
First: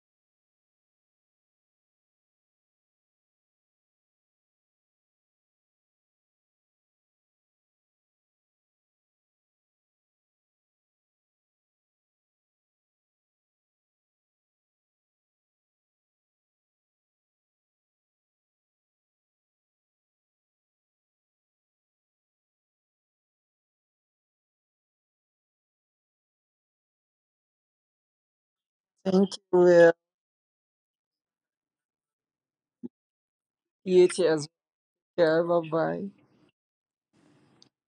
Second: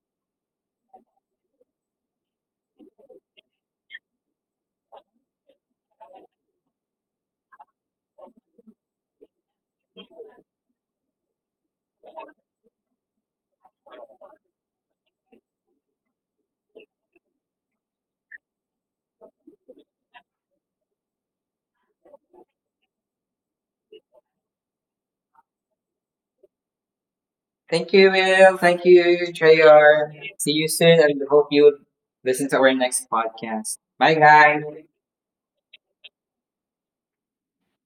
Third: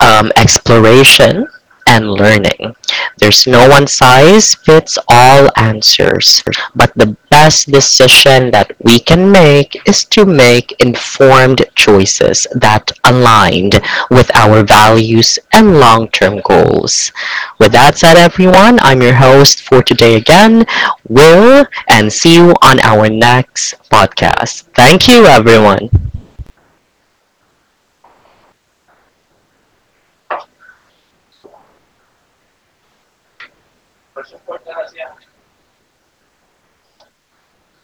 S1: exploration and learning. There's no one size fits all answers, but the best decision that we can make is to make informed choices that aligned with our values and long-term goals. With that said, everyone, I'm your host for today again, Will, and see you on our next podcast. Thank you, everyone.
S3: Thank you, Will. Thank
S2: Thank
S3: you,
S2: you.
S3: JR. See you soon and hope you listen to our next podcast.
S2: You
S3: Bye,
S2: too as
S3: guys.
S2: well. Yeah, bye bye.